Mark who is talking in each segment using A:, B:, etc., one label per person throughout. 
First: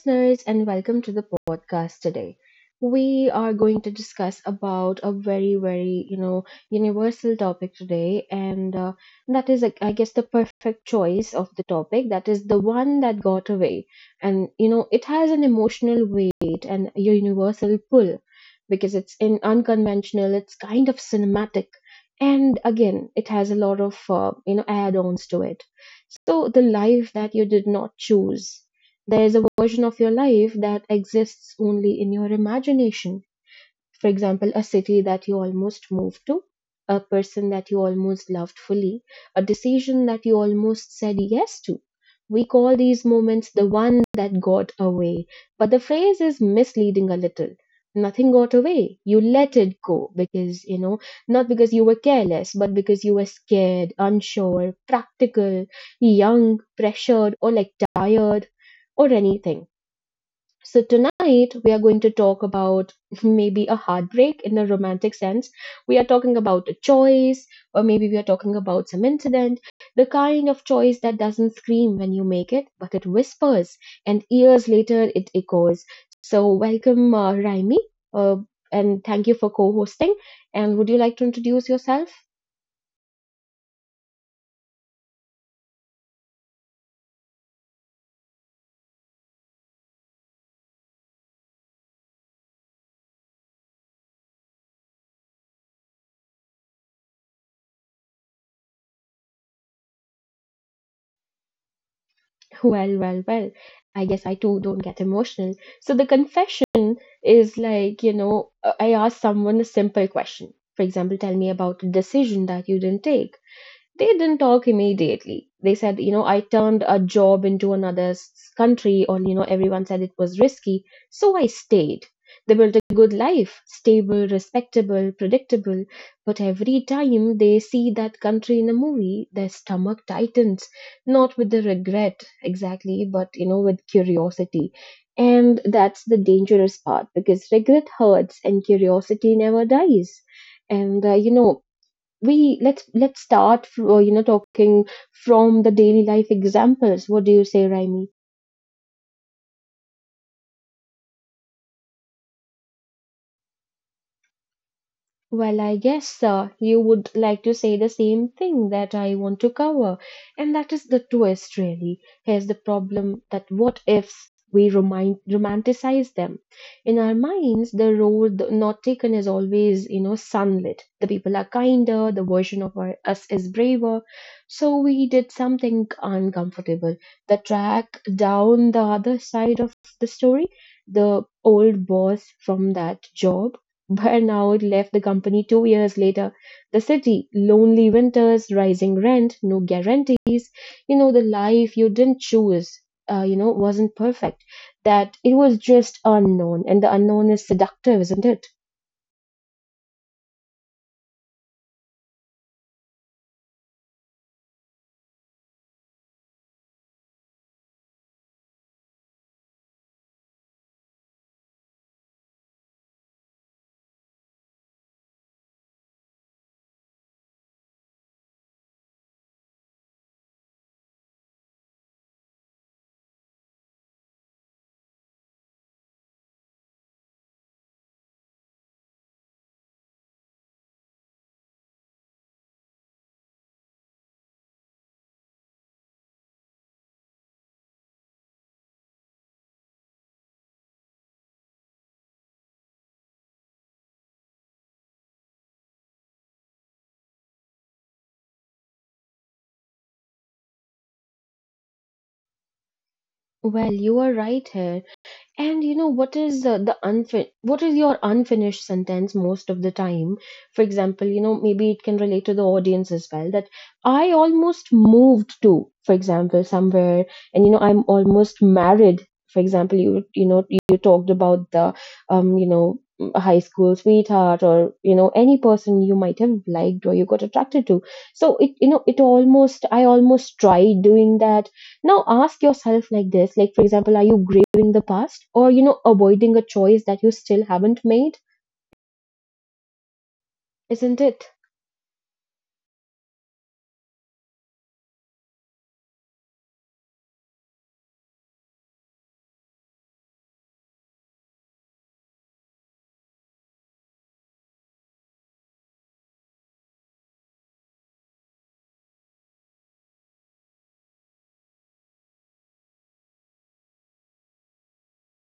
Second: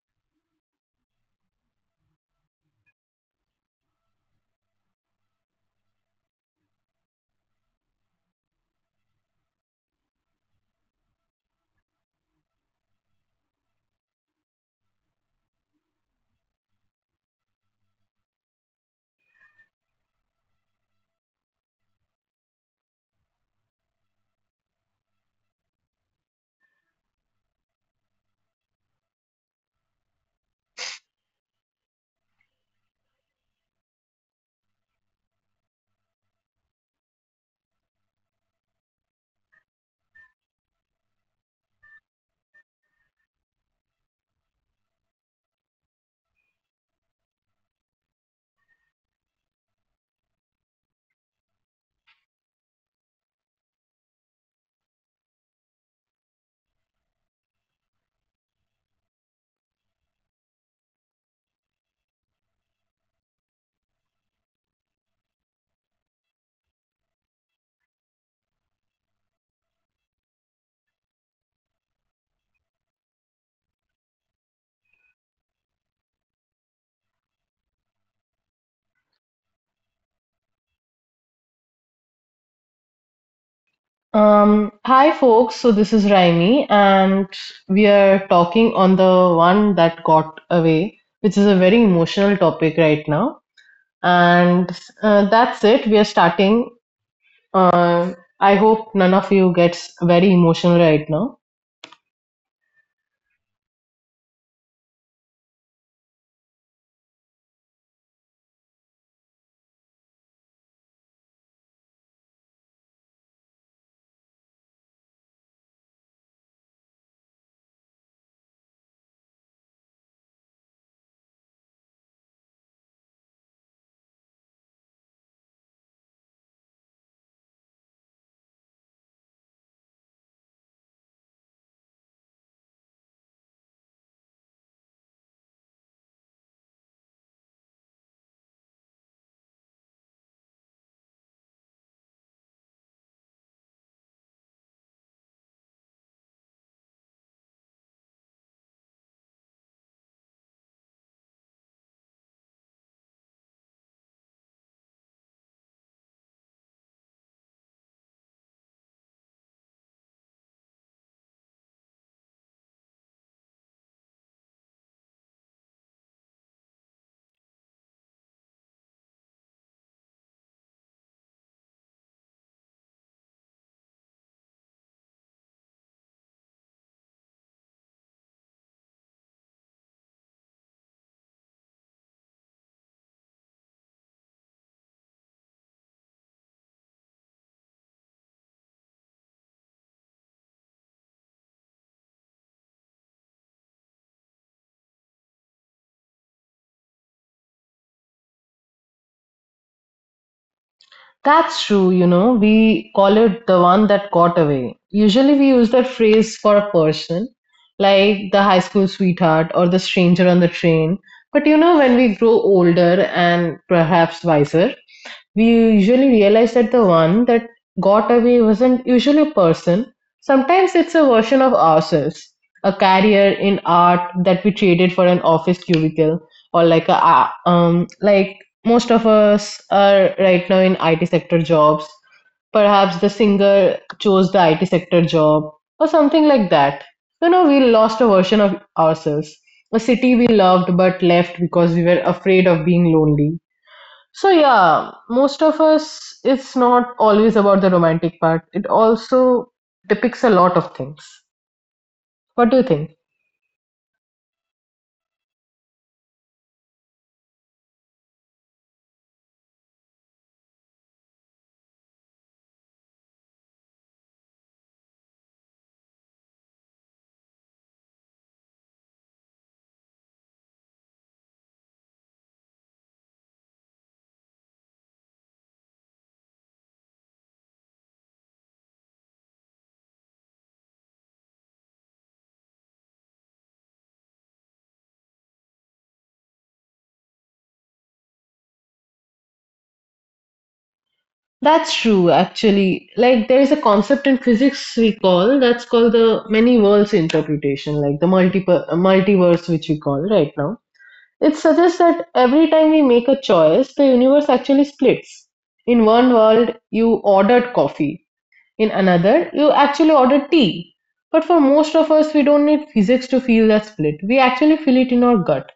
A: listeners, and welcome to the podcast today. We are going to discuss about a very, very, universal topic today, and that is, like, I guess, the perfect choice of the topic. That is the one that got away, and it has an emotional weight and a universal pull because it's in unconventional. It's kind of cinematic, and again, it has a lot of, add-ons to it. So the life that you did not choose, there is a version of your life that exists only in your imagination, for example, a city that you almost moved to, a person that you almost loved fully, a decision that you almost said yes to. We call these moments the one that got away, but the phrase is misleading a little. Nothing got away. You let it go because, not because you were careless, but because you were scared, unsure, practical, young, pressured, or like tired, or anything. So, tonight we are going to talk about maybe a heartbreak in a romantic sense. We are talking about a choice, or maybe we are talking about some incident, the kind of choice that doesn't scream when you make it, but it whispers, and years later it echoes. So, welcome, Raimi, uh, and thank you for co hosting. And would you like to introduce yourself?
B: Hi folks, so this is Raimi and we are talking on the one that got away, which is a very emotional topic right now. And that's it. We are starting. Uh, I hope none of you gets very emotional right now.
A: Well, well, well. I guess I too don't get emotional. So the confession is like, I ask someone a simple question. For example, tell me about a decision that you didn't take. They didn't talk immediately. They said, I turned a job into another country, or, everyone said it was risky. So I stayed. They built a good life, stable, respectable, predictable. But every time they see that country in a movie, their stomach tightens, not with the regret exactly, but, with curiosity. And that's the dangerous part because regret hurts and curiosity never dies. And, you know, we let's start talking from the daily life examples. What do you say, Raimi? Well, I guess you would like to say the same thing that I want to cover. And that is the twist, really. Here's the problem that what ifs we remind, romanticize them. In our minds, the road not taken is always, sunlit. The people are kinder, the version of us is braver. So we did something uncomfortable. The track down the other side of the story, the old boss from that job Burnout left the company 2 years later. The city, lonely winters, rising rent, no guarantees. The life you didn't choose, wasn't perfect. That it was just unknown, and the unknown is seductive, isn't it?
B: That's true, you know, we call it the one that got away. Usually we use that phrase for a person, like the high school sweetheart or the stranger on the train. But you know, when we grow older and perhaps wiser, we usually realize that the one that got away wasn't usually a person. Sometimes it's a version of ourselves, a career in art that we traded for an office cubicle, or like a like most of us are right now in IT sector jobs. Perhaps the singer chose the IT sector job or something like that. You know, we lost a version of ourselves, a city we loved but left because we were afraid of being lonely. So yeah, most of us, it's not always about the romantic part. It also depicts a lot of things. What do you think?
A: Well, you are right here. And what is your unfinished sentence most of the time? For example, maybe it can relate to the audience as well that I almost moved to, for example, somewhere, and I'm almost married. For example, you talked about um, you know, a high school sweetheart or any person you might have liked or you got attracted to. So it you know, it almost I almost tried doing that. Now ask yourself like this, like for example, are you grieving the past or avoiding a choice that you still haven't made? Isn't it?
B: That's true, actually. Like there is a concept in physics we call that's called the many worlds interpretation, like the multiple multiverse which we call right now. It suggests that every time we make a choice, the universe actually splits. In one world, you ordered coffee. In another, you actually order tea. But for most of us, we don't need physics to feel that split. We actually feel it in our gut.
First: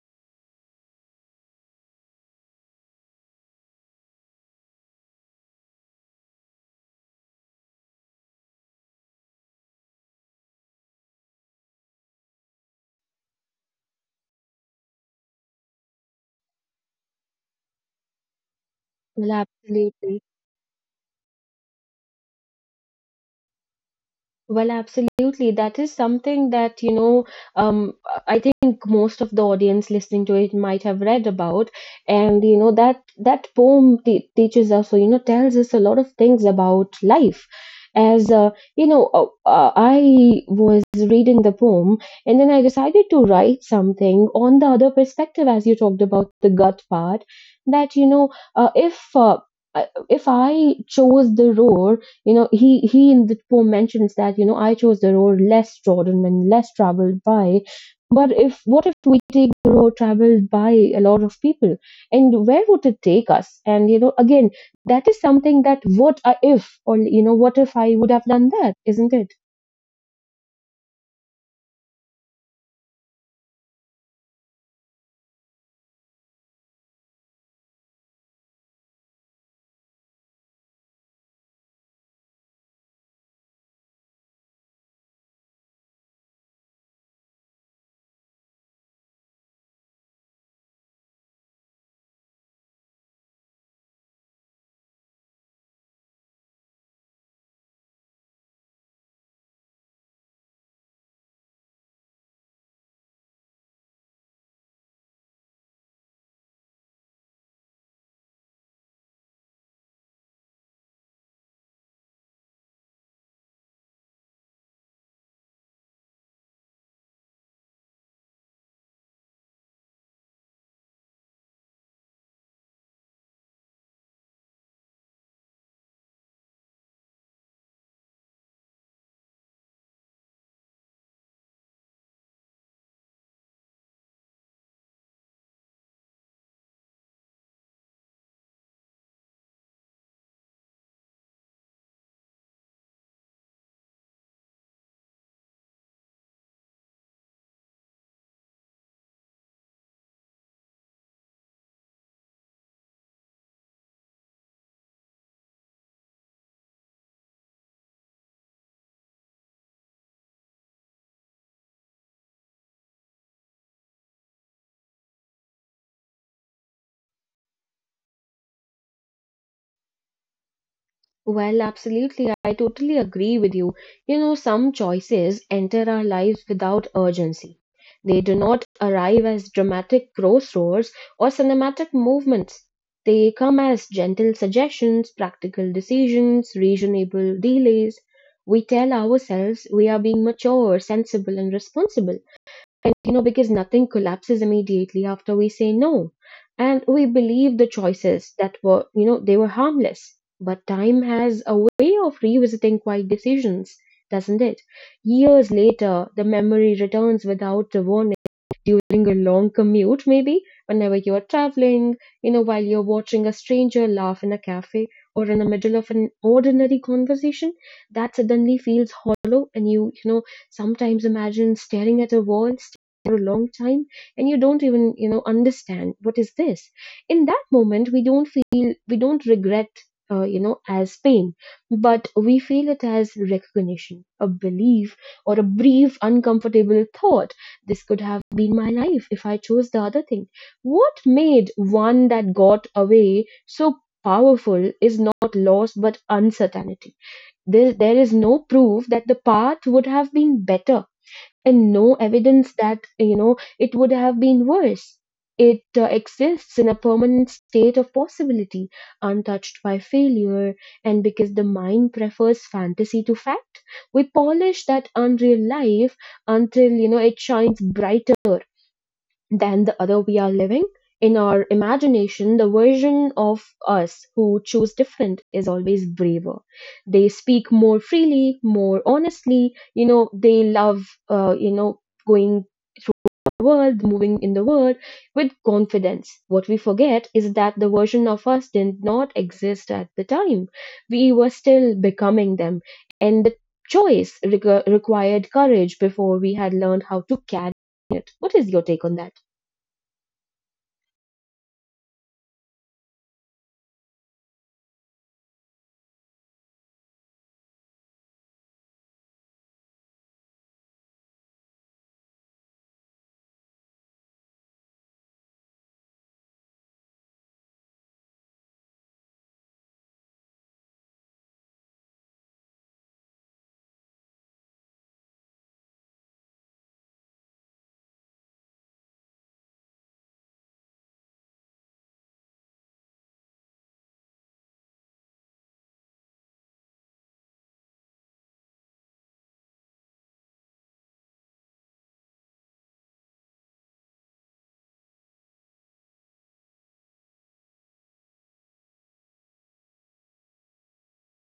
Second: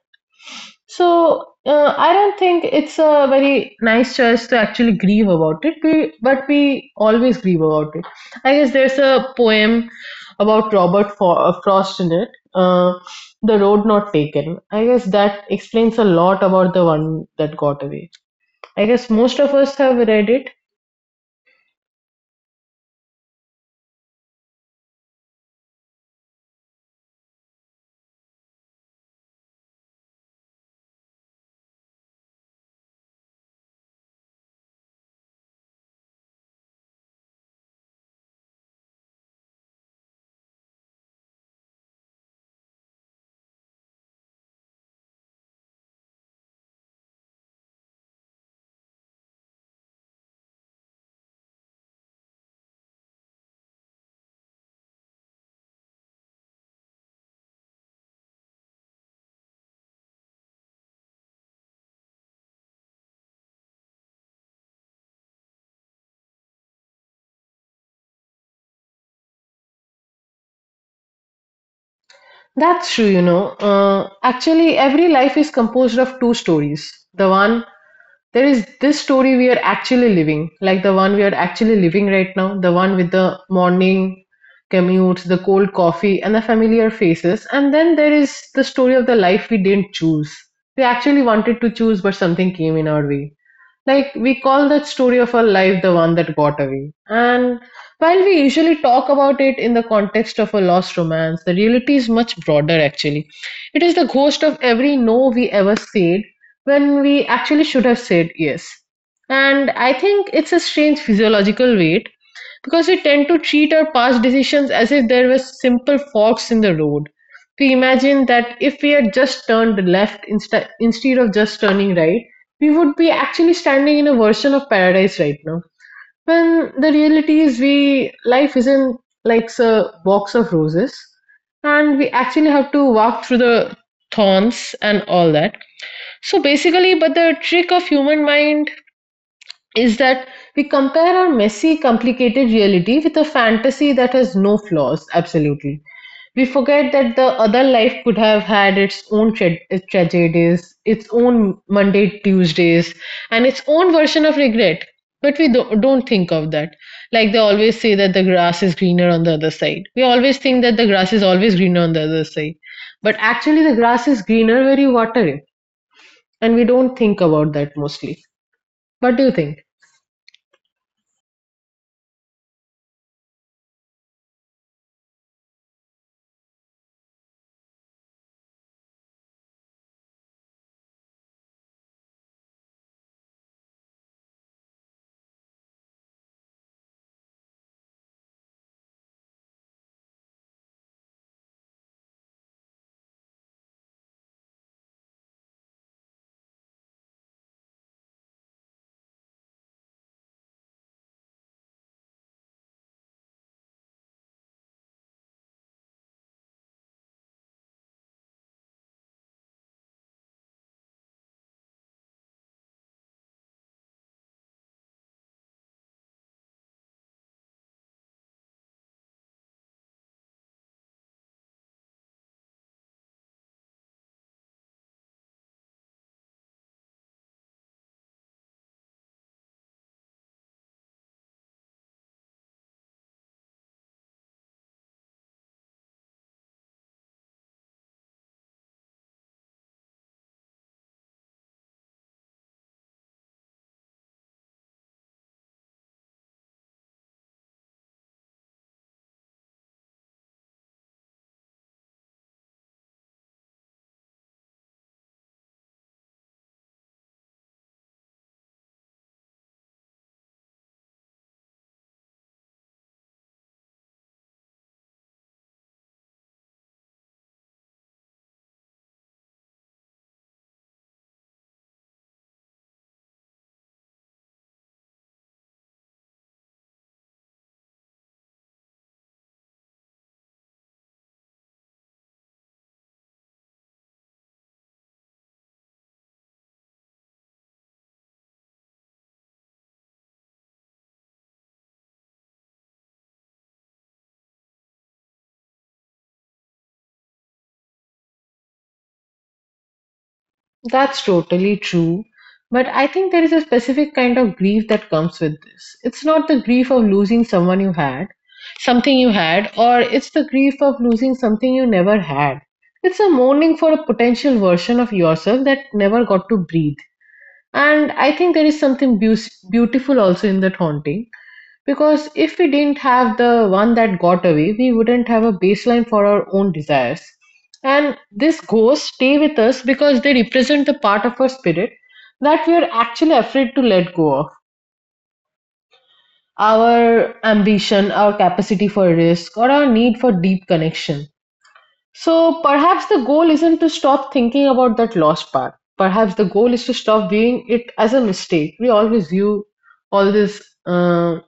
B: So I don't think it's a very nice choice to actually grieve about it, we, but we always grieve about it. I guess there's a poem about Frost in it, uh, The Road Not Taken. I guess that explains a lot about the one that got away. I guess
A: Well,
B: most of us have
A: absolutely.
B: read it.
A: Well, absolutely. That is something thatum, I think most of the audience listening to it might have read about. And, that poem te teaches us, or, tells us a lot of things about life. As, I was reading the poem and then I decided to write something on the other perspective, as you talked about the gut part, that, if I chose the road, he in the poem mentions that I chose the road less trodden and less traveled by. But if what if we take the road traveled by a lot of people, and where would it take us? And again, that is something that what I- if or you know, what if I would have done that, isn't it?
B: That's true, you know. Actually, every life is composed of two stories. The one, there is this story we are actually living, like the one we are actually living right now, the one with the morning commutes, the cold coffee, and the familiar faces. And then there is the story of the life we didn't choose. We actually wanted to choose, but something came in our way like we call that story of our life the one that got away. And while we usually talk about it in the context of a lost romance, the reality is much broader actually. It is the ghost of every no we ever said when we actually should have said yes. And I think it's a strange physiological weight because we tend to treat our past decisions as if there were simple forks in the road. We imagine that if we had just turned left instead of just turning right, we would be actually standing in a version of paradise right now. When the reality is, we life isn't like a box of roses, and we actually have to walk through the thorns and all that. So basically, but the trick of human mind is that we compare our messy, complicated reality with a fantasy that has no flaws, absolutely. We forget that the other life could have had its own tragedies, its own Monday, Tuesdays, and its own version of regret. But we don't think of that. Like they always say that the grass is greener on the other side. We always think that the grass is always greener on the other side. But actually, the grass is greener where you water it. And we don't think about that mostly. What do you think?
A: Well, absolutely. I totally agree with you. Some choices enter our lives without urgency. They do not arrive as dramatic crossroads or cinematic movements. They come as gentle suggestions, practical decisions, reasonable delays. We tell ourselves we are being mature, sensible, and responsible, and because nothing collapses immediately after we say no. And we believe the choices that were, they were harmless. But time has a way of revisiting quiet decisions, doesn't it? Years later, the memory returns without the warning during a long commute, maybe, whenever you're traveling, while you're watching a stranger laugh in a cafe or in the middle of an ordinary conversation that suddenly feels hollow, and you, sometimes imagine staring at a wall for a long time, and you don't even understand what is this. In that moment we don't regret as pain, but we feel it as recognition, a belief, or a brief uncomfortable thought: this could have been my life if I chose the other thing. What made one that got away so powerful is not loss but uncertainty. There is no proof that the path would have been better and no evidence that it would have been worse. It exists in a permanent state of possibility, untouched by failure, and because the mind prefers fantasy to fact, we polish that unreal life until it shines brighter than the other we are living. In our imagination, the version of us who choose different is always braver. They speak more freely, more honestly. They love, uh, you know, going the world, moving in the world with confidence. What we forget is that the version of us did not exist at the time. We were still becoming them, and the choice required courage before we had learned how to carry it. What is your take on that?
B: That's totally true. But I think there is a specific kind of grief that comes with this. It's not the grief of losing someone you had, something you had, or it's the grief of losing something you never had. It's a mourning for a potential version of yourself that never got to breathe. And I think there is something beautiful also in that haunting. Because if we didn't have the one that got away, we wouldn't have a baseline for our own desires. And these ghosts stay with us because they represent the part of our spirit that we are actually afraid to let go of our ambition, our capacity for risk, or our need for deep connection. So perhaps the goal isn't to stop thinking about that lost part. Perhaps the goal is to stop viewing it as a mistake. We always view all these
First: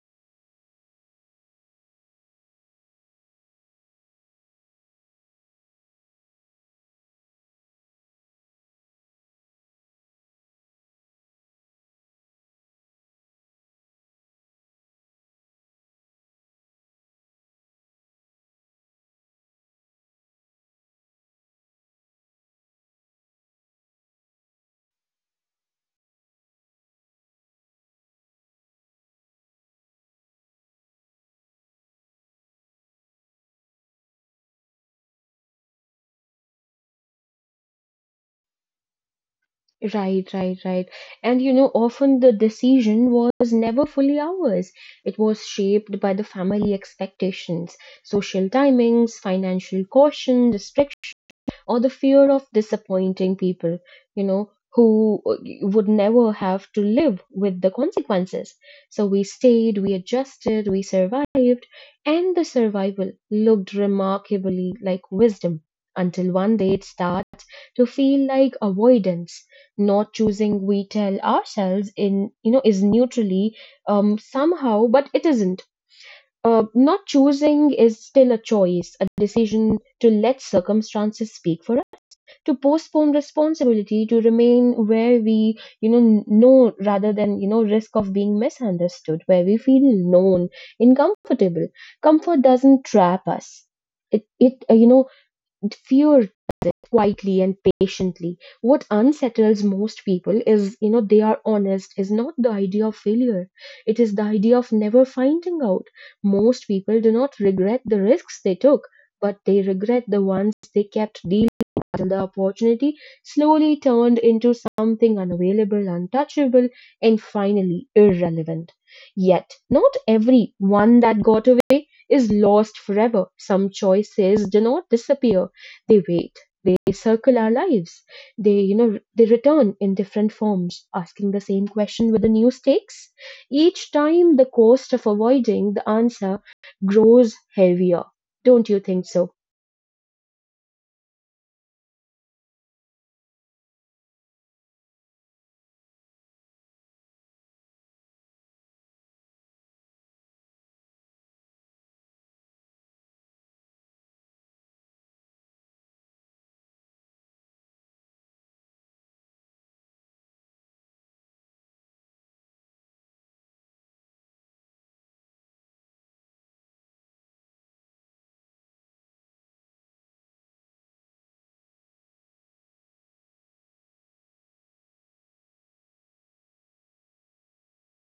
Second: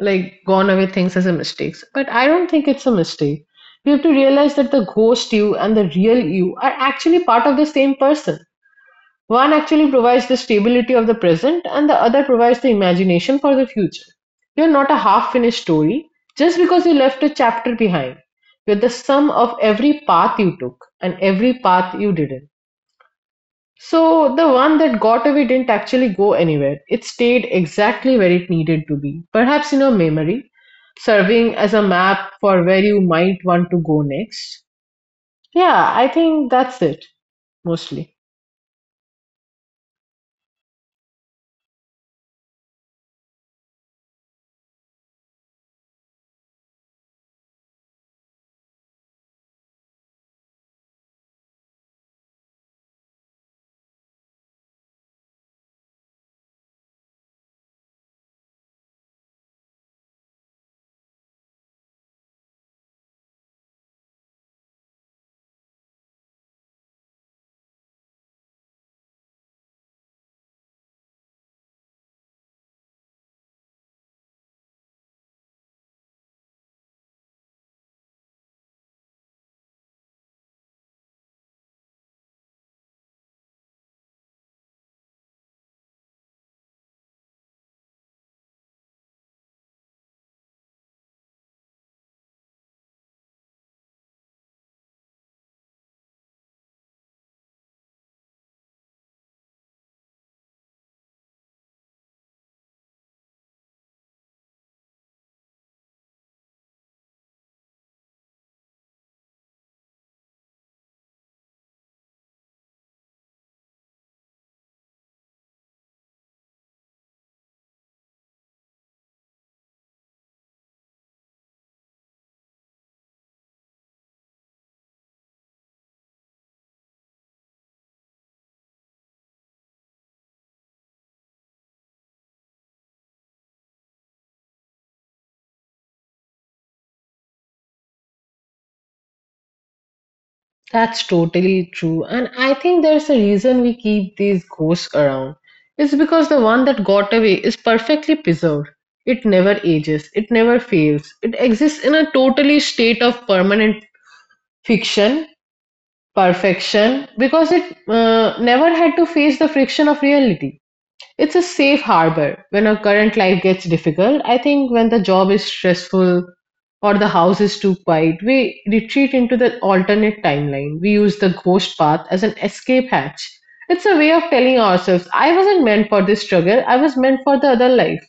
B: like gone away things as a mistakes, but I don't think it's a mistake. You have to realize that the ghost you and the real you are actually part of the same person. One actually provides the stability of the present and the other provides the imagination for the future. You're not a half-finished story just because you left a chapter behind. You're the sum of every path you took and every path you didn't. So the one that got away didn't actually go anywhere. It stayed exactly where it needed to be, perhaps in your memory, serving as a map for where you might want to go next. Yeah, I think that's it, mostly.
A: Right, right, right. And often the decision was never fully ours. It was shaped by the family expectations, social timings, financial caution, restriction, or the fear of disappointing people, who would never have to live with the consequences. So we stayed, we adjusted, we survived, and the survival looked remarkably like wisdom until one day it started to feel like avoidance. Not choosing, we tell ourselves in is neutrally somehow, but it isn't. Not choosing is still a choice, a decision to let circumstances speak for us, to postpone responsibility, to remain where we know rather than risk of being misunderstood, where we feel known and comfortable. Comfort doesn't trap us. It fear quietly and patiently. What unsettles most people is, they are honest, is not the idea of failure. It is the idea of never finding out. Most people do not regret the risks they took, but they regret the ones they kept dealing with until the opportunity slowly turned into something unavailable, untouchable, and finally irrelevant. Yet, not every one that got away is lost forever. Some choices do not disappear, they wait, they circle our lives. They return in different forms, asking the same question with the new stakes. Each time, the cost of avoiding the answer grows heavier. Don't you think so?
B: That's totally true. And I think there's a reason we keep these ghosts around. It's because the one that got away is perfectly preserved. It never ages, it never fails. It exists in a totally state of permanent fiction, perfection, because it never had to face the friction of reality. It's a safe harbor when our current life gets difficult. I think when the job is stressful or the house is too quiet, we retreat into the alternate timeline. We use the ghost path as an escape hatch. It's a way of telling ourselves, I wasn't meant for this struggle, I was meant for the other life.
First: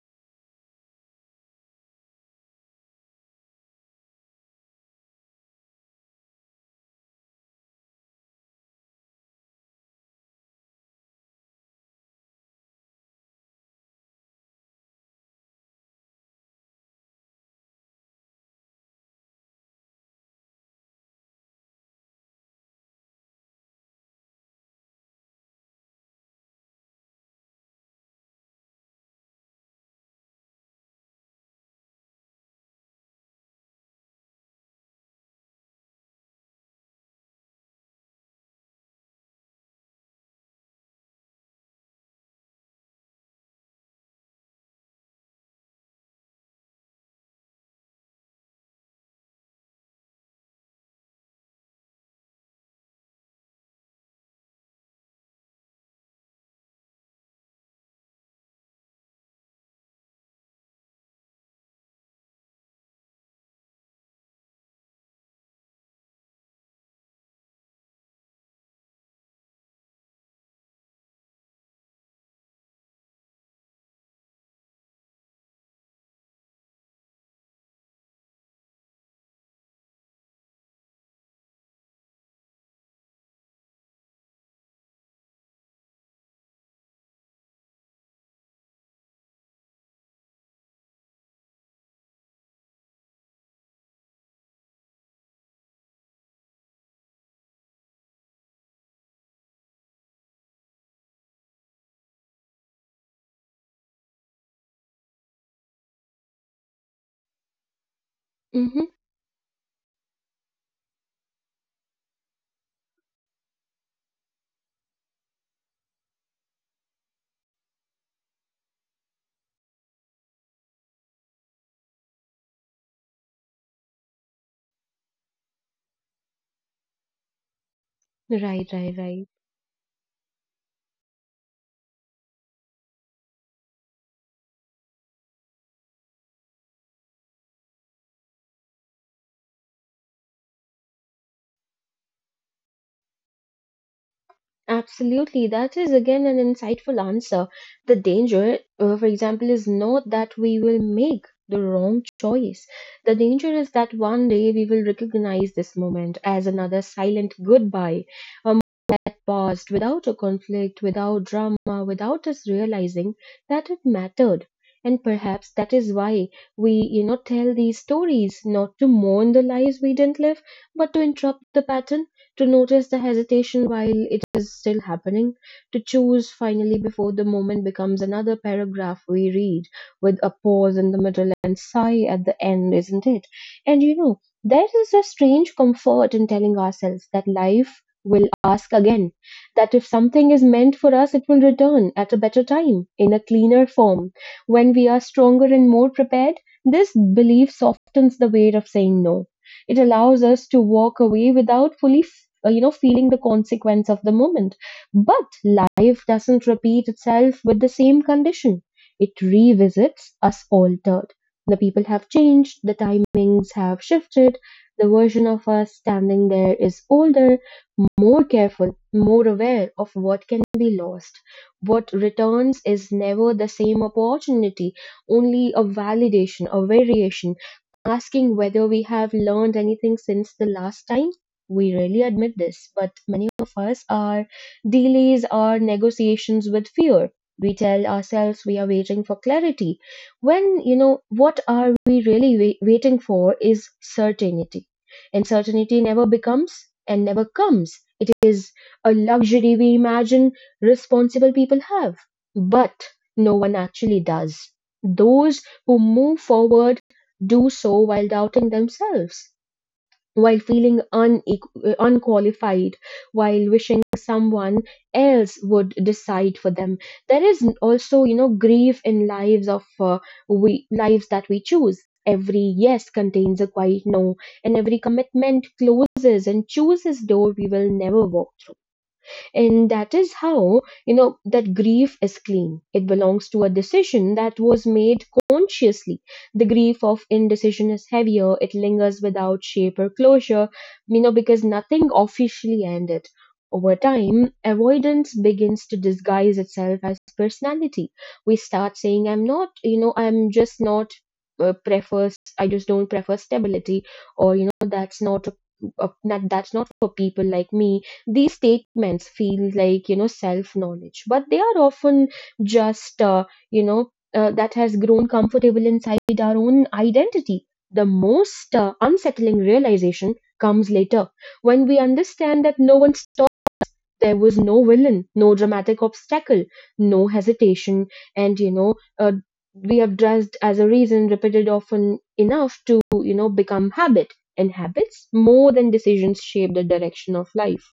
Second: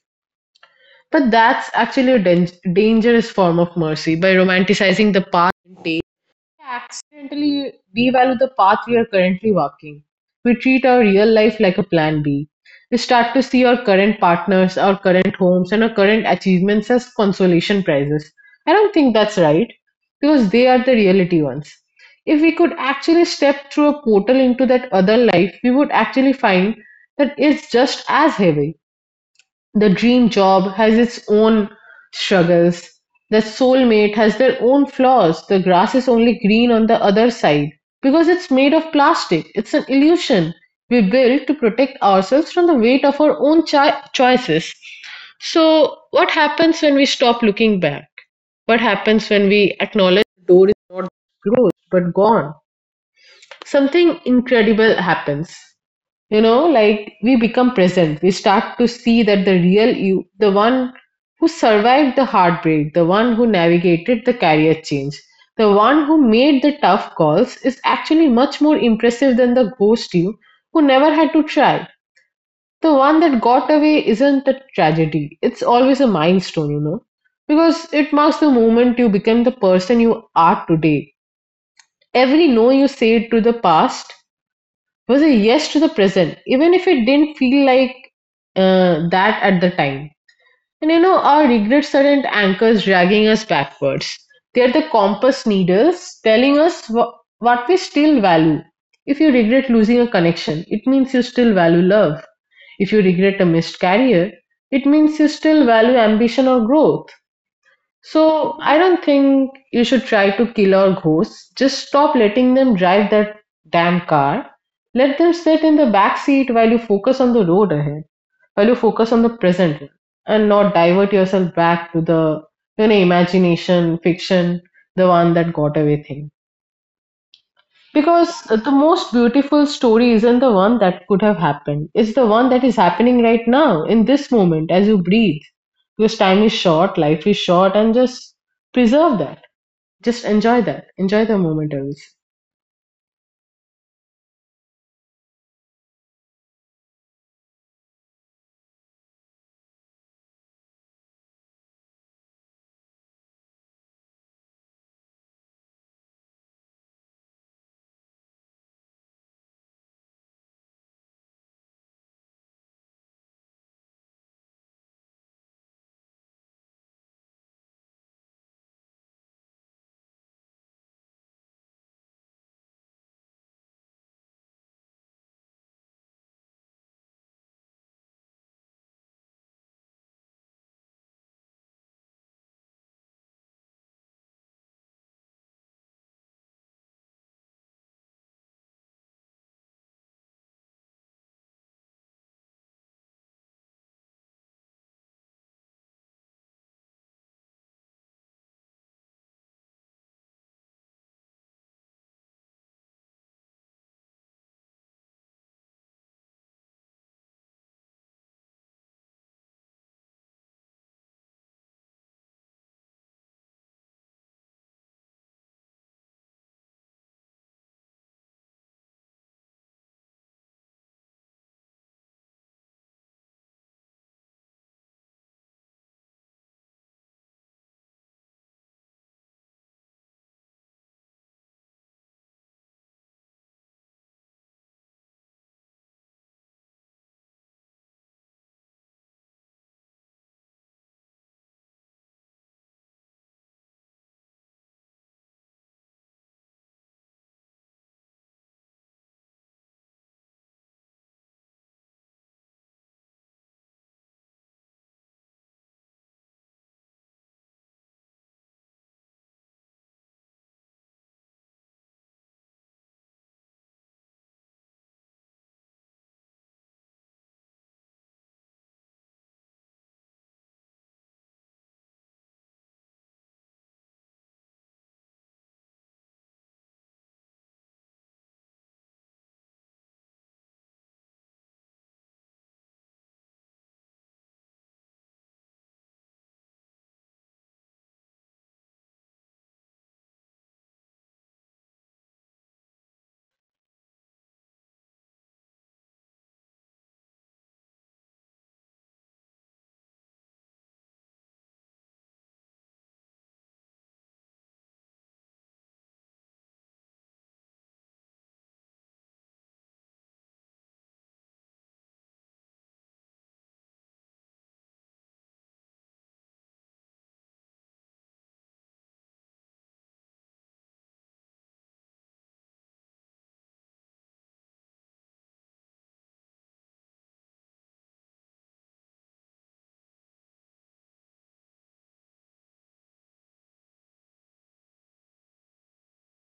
B: But that's actually a dangerous form of mercy by romanticizing the past, and accidentally devalue the path we are currently walking. We treat our real life like a plan B. We start to see our current partners, our current homes, and our current achievements as consolation prizes. I don't think that's right because they are the reality ones. If we could actually step through a portal into that other life, we would actually find that it's just as heavy. The dream job has its own struggles, the soulmate has their own flaws, the grass is only green on the other side. Because it's made of plastic, it's an illusion we build to protect ourselves from the weight of our own choices. So, what happens when we stop looking back? What happens when we acknowledge the door is not closed but gone? Something incredible happens, you know, like we become present. We start to see that the real you, the one who survived the heartbreak, the one who navigated the career change, the one who made the tough calls is actually much more impressive than the ghost you who never had to try. The one that got away isn't a tragedy, it's always a milestone, you know, because it marks the moment you become the person you are today. Every no you say to the past, it was a yes to the present, even if it didn't feel like that at the time. And you know, our regrets aren't anchors dragging us backwards. They're the compass needles telling us what we still value. If you regret losing a connection, it means you still value love. If you regret a missed career, it means you still value ambition or growth.
A: Hmm.
B: So I don't think you should try to kill our ghosts. Just stop letting them drive that damn car. Let them sit in the back seat while you focus on the road ahead, while you focus on the present and not divert yourself back to the you know imagination, fiction, the one that got away thing.
A: Right, right,
B: Because the
A: right.
B: most beautiful story isn't the one that could have happened. It's the one that is happening right now, in this moment, as you breathe. Because time is short, life is short, and just preserve that. Just enjoy that. Enjoy the moment, else.
A: Absolutely. That is again an insightful answer. The danger, for example, is not that we will make the wrong choice. The danger is that one day we will recognize this moment as another silent goodbye, a moment that passed without a conflict, without drama, without us realizing that it mattered. And perhaps that is why we, tell these stories not to mourn the lives we didn't live, but to interrupt the pattern, to notice the hesitation while it is still happening, to choose finally before the moment becomes another paragraph we read with a pause in the middle and sigh at the end, isn't it? And there is a strange comfort in telling ourselves that life will ask again, that if something is meant for us, it will return at a better time, in a cleaner form, when we are stronger and more prepared. This belief softens the weight of saying no. It allows us to walk away without fully feeling the consequence of the moment. But life doesn't repeat itself with the same condition. It revisits us altered. The people have changed, the timings have shifted. The version of us standing there is older, more careful, more aware of what can be lost. What returns is never the same opportunity, only a validation, a variation. Asking whether we have learned anything since the last time, we rarely admit this, but many of us are delays our negotiations with fear. We tell ourselves we are waiting for clarity. When, what are we really waiting for is certainty. And certainty never becomes and never comes. It is a luxury we imagine responsible people have, but no one actually does. Those who move forward do so while doubting themselves, while feeling unqualified, while wishing someone else would decide for them. There is also, grief in lives that we choose. Every yes contains a quiet no, and every commitment closes and chooses door we will never walk through. And that is how you know that grief is clean. It belongs to a decision that was made consciously. The grief of indecision is heavier. It lingers without shape or closure, because nothing officially ended. Over time, avoidance begins to disguise itself as personality. We start saying, uh, prefer I just don't prefer stability. Or that's not for people like me. These statements feel like, self knowledge, but they are often just, that has grown comfortable inside our own identity. The most unsettling realization comes later, when we understand that no one, there was no villain, no dramatic obstacle, no hesitation, and, we have dressed as a reason repeated often enough to become habit. And habits, more than decisions, shape the direction of life.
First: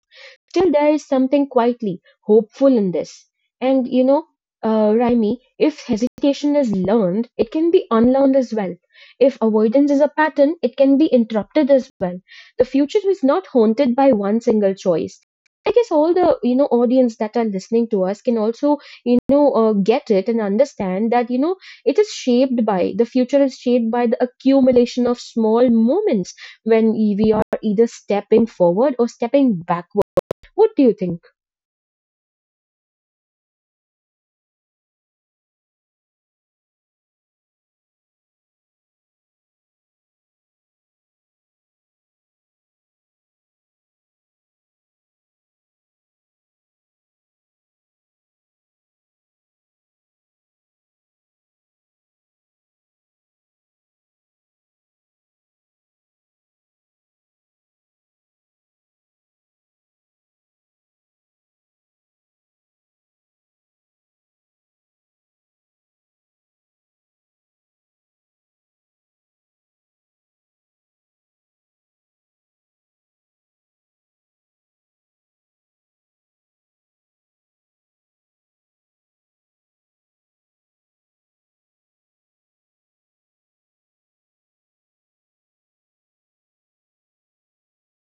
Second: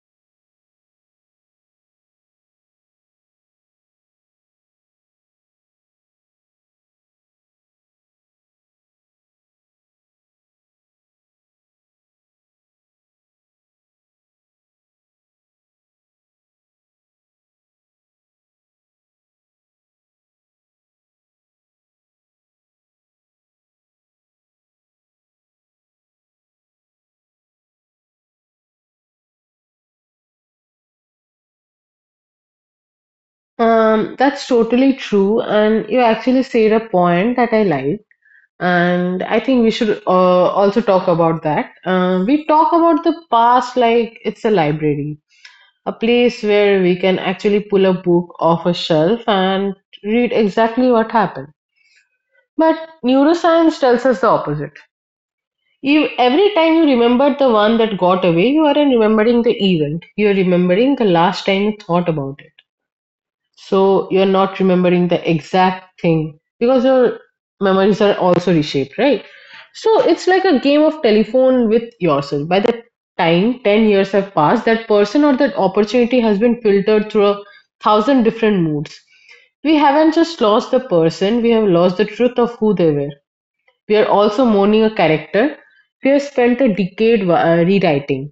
A: Still, there is something quietly hopeful in this. And, Raimi, if hesitation is learned, it can be unlearned as well. If avoidance is a pattern, it can be interrupted as well. The future is not haunted by one single choice. I guess all the audience that are listening to us can also get it and understand that it is shaped by the future is shaped by the accumulation of small moments, when we are either stepping forward or stepping backwards. What do you think?
B: That's totally true, and you actually said a point that I like, and I think we should also talk about that. We talk about the past like it's a library, a place where we can actually pull a book off a shelf and read exactly what happened. But neuroscience tells us the opposite. You, every time you remember the one that got away, you aren't remembering the event. You're remembering the last time you thought about it. So you're not remembering the exact thing because your memories are also reshaped, right? So it's like a game of telephone with yourself. By the time 10 years have passed, that person or that opportunity has been filtered through a thousand different moods. We haven't just lost the person, we have lost the truth of who they were. We are also mourning a character we have spent a decade rewriting.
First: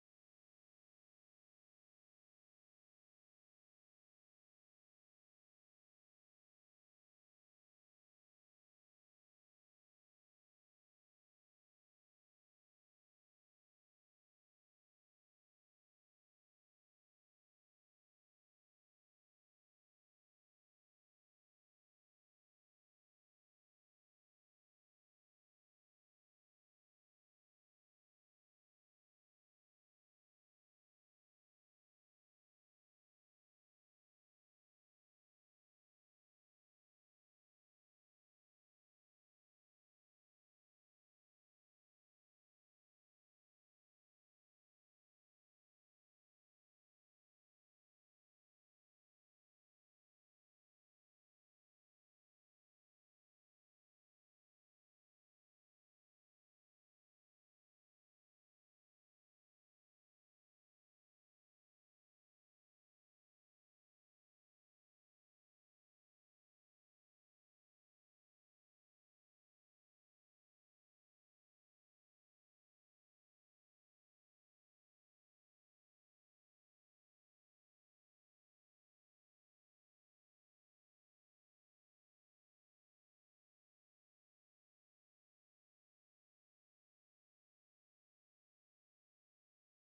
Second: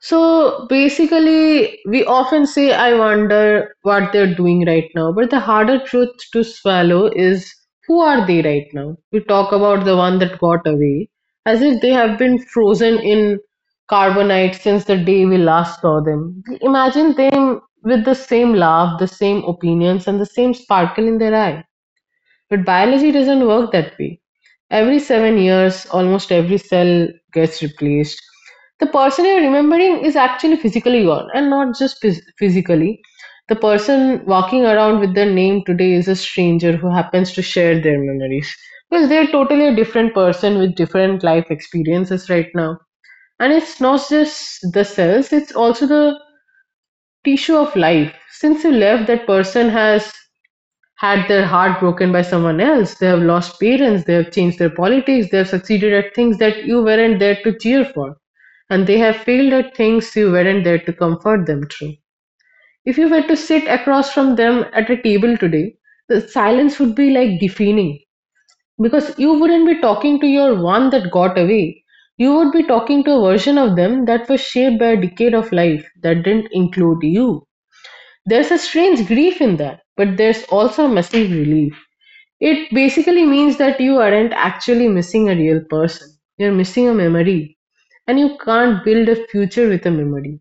B: So basically, we often say, I wonder what they're doing right now. But the harder truth to swallow is, who are they right now? We talk about the one that got away as if they have been frozen in carbonite since the day we last saw them. We imagine them with the same laugh, the same opinions, and the same sparkle in their eye. But biology doesn't work that way. Every 7 years, almost every cell gets replaced. The person you're remembering is actually physically gone, and not just physically. The person walking around with their name today is a stranger who happens to share their memories. Because they're totally a different person with different life experiences right now. And it's not just the cells, it's also the tissue of life. Since you left, that person has had their heart broken by someone else. They have lost parents, they have changed their politics, they have succeeded at things that you weren't there to cheer for, and they have failed at things you weren't there to comfort them through. If you were to sit across from them at a table today, the silence would be like deafening because you wouldn't be talking to your one that got away. You would be talking to a version of them that was shaped by a decade of life that didn't include you. There's a strange grief in that, but there's also a massive relief. It basically means that you aren't actually missing a real person. You're missing a memory. And you can't build a future with a memory.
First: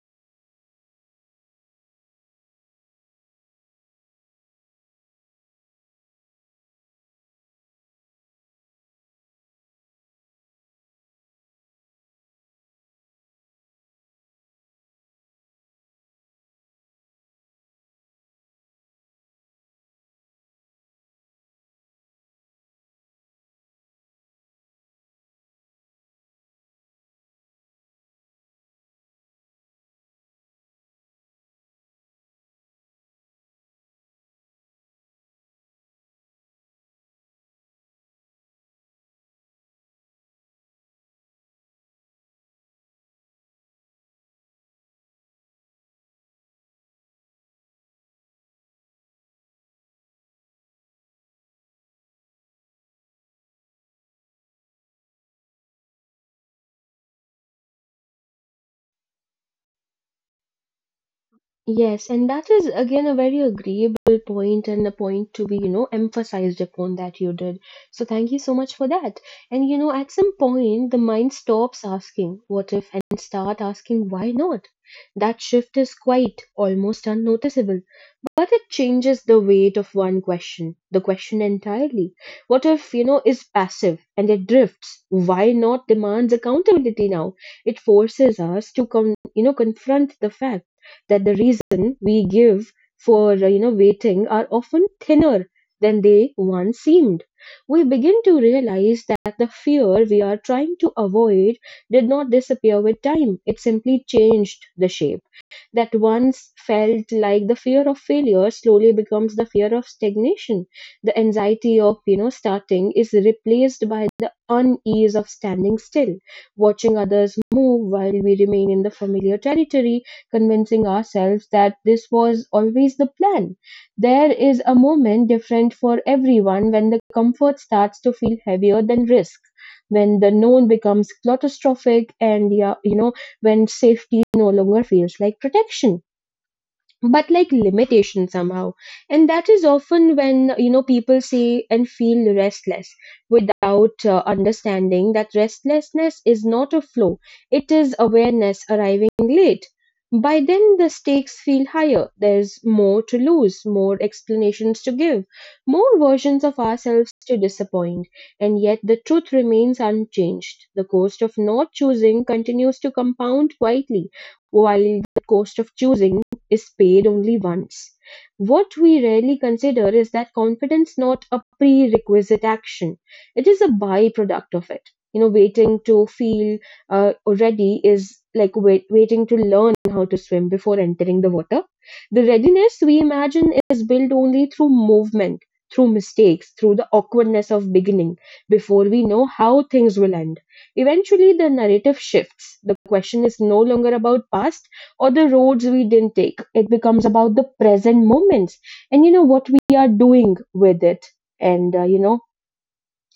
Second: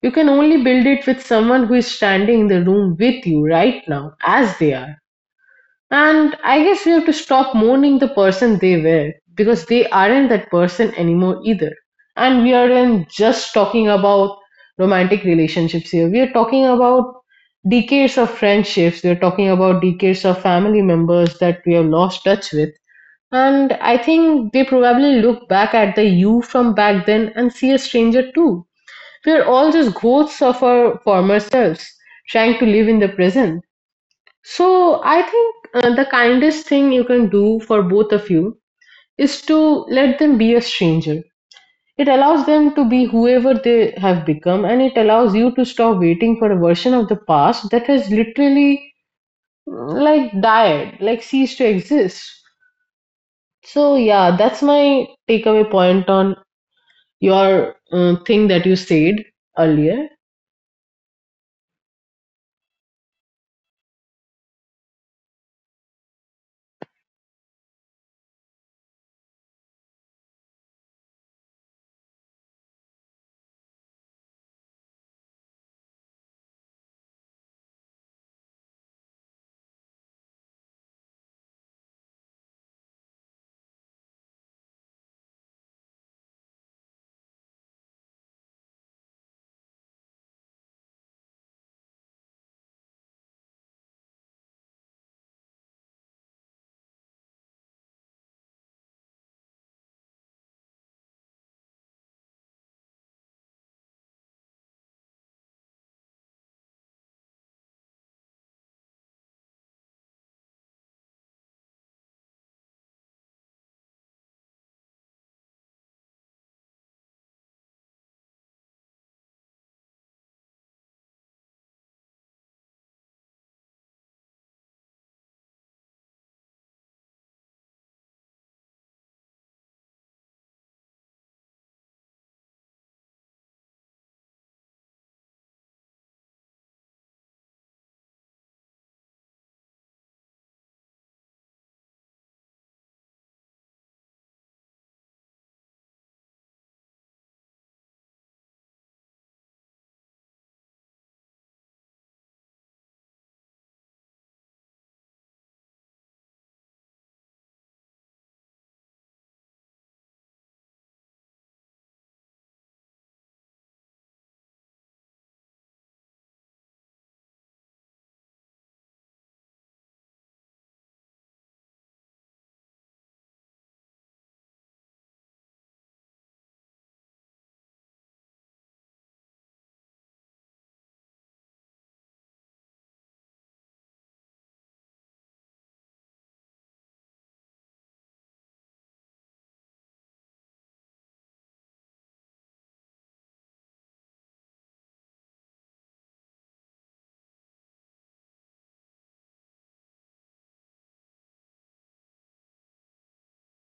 B: You can only build it with someone who is standing in the room with you right now, as they are. And I guess we have to stop mourning the person they were because they aren't that person anymore either. And we aren't just talking about romantic relationships here. We are talking about decades of friendships. We are talking about decades of family members that we have lost touch with. And I think they probably look back at the you from back then and see a stranger too. We are all just ghosts of our former selves, trying to live in the present. So I think the kindest thing you can do for both of you is to let them be a stranger. It allows them to be whoever they have become, and it allows you to stop waiting for a version of the past that has literally like died, like ceased to exist. So yeah, that's my takeaway point on your thing that you said earlier.
A: Yes, and that is again a very agreeable point, and a point to be, emphasized upon that you did. So thank you so much for that. And, at some point, the mind stops asking what if and start asking why not. That shift is quite almost unnoticeable. But it changes the weight of one question, the question entirely. What if is passive and it drifts? Why not demands accountability now? It forces us to confront the fact that the reason we give for, waiting are often thinner than they once seemed. We begin to realize that the fear we are trying to avoid did not disappear with time. It simply changed the shape that once felt like the fear of failure slowly becomes the fear of stagnation. The anxiety of, starting is replaced by the unease of standing still, watching others move while we remain in the familiar territory, convincing ourselves that this was always the plan. There is a moment, different for everyone, when the comfort starts to feel heavier than risk, when the known becomes claustrophobic, and yeah, when safety no longer feels like protection, but like limitation somehow. And that is often when people say and feel restless, without understanding that restlessness is not a flow. It is awareness arriving late. By then, the stakes feel higher, there's more to lose, more explanations to give, more versions of ourselves to disappoint. And yet the truth remains unchanged. The cost of not choosing continues to compound quietly, while the cost of choosing is paid only once. What we rarely consider is that confidence not a prerequisite action. It is a byproduct of it. Waiting to feel ready is like waiting to learn how to swim before entering the water. The readiness we imagine is built only through movement, through mistakes, through the awkwardness of beginning, before we know how things will end. Eventually, the narrative shifts. The question is no longer about past, or the roads we didn't take. It becomes about the present moments, and what we are doing with it. And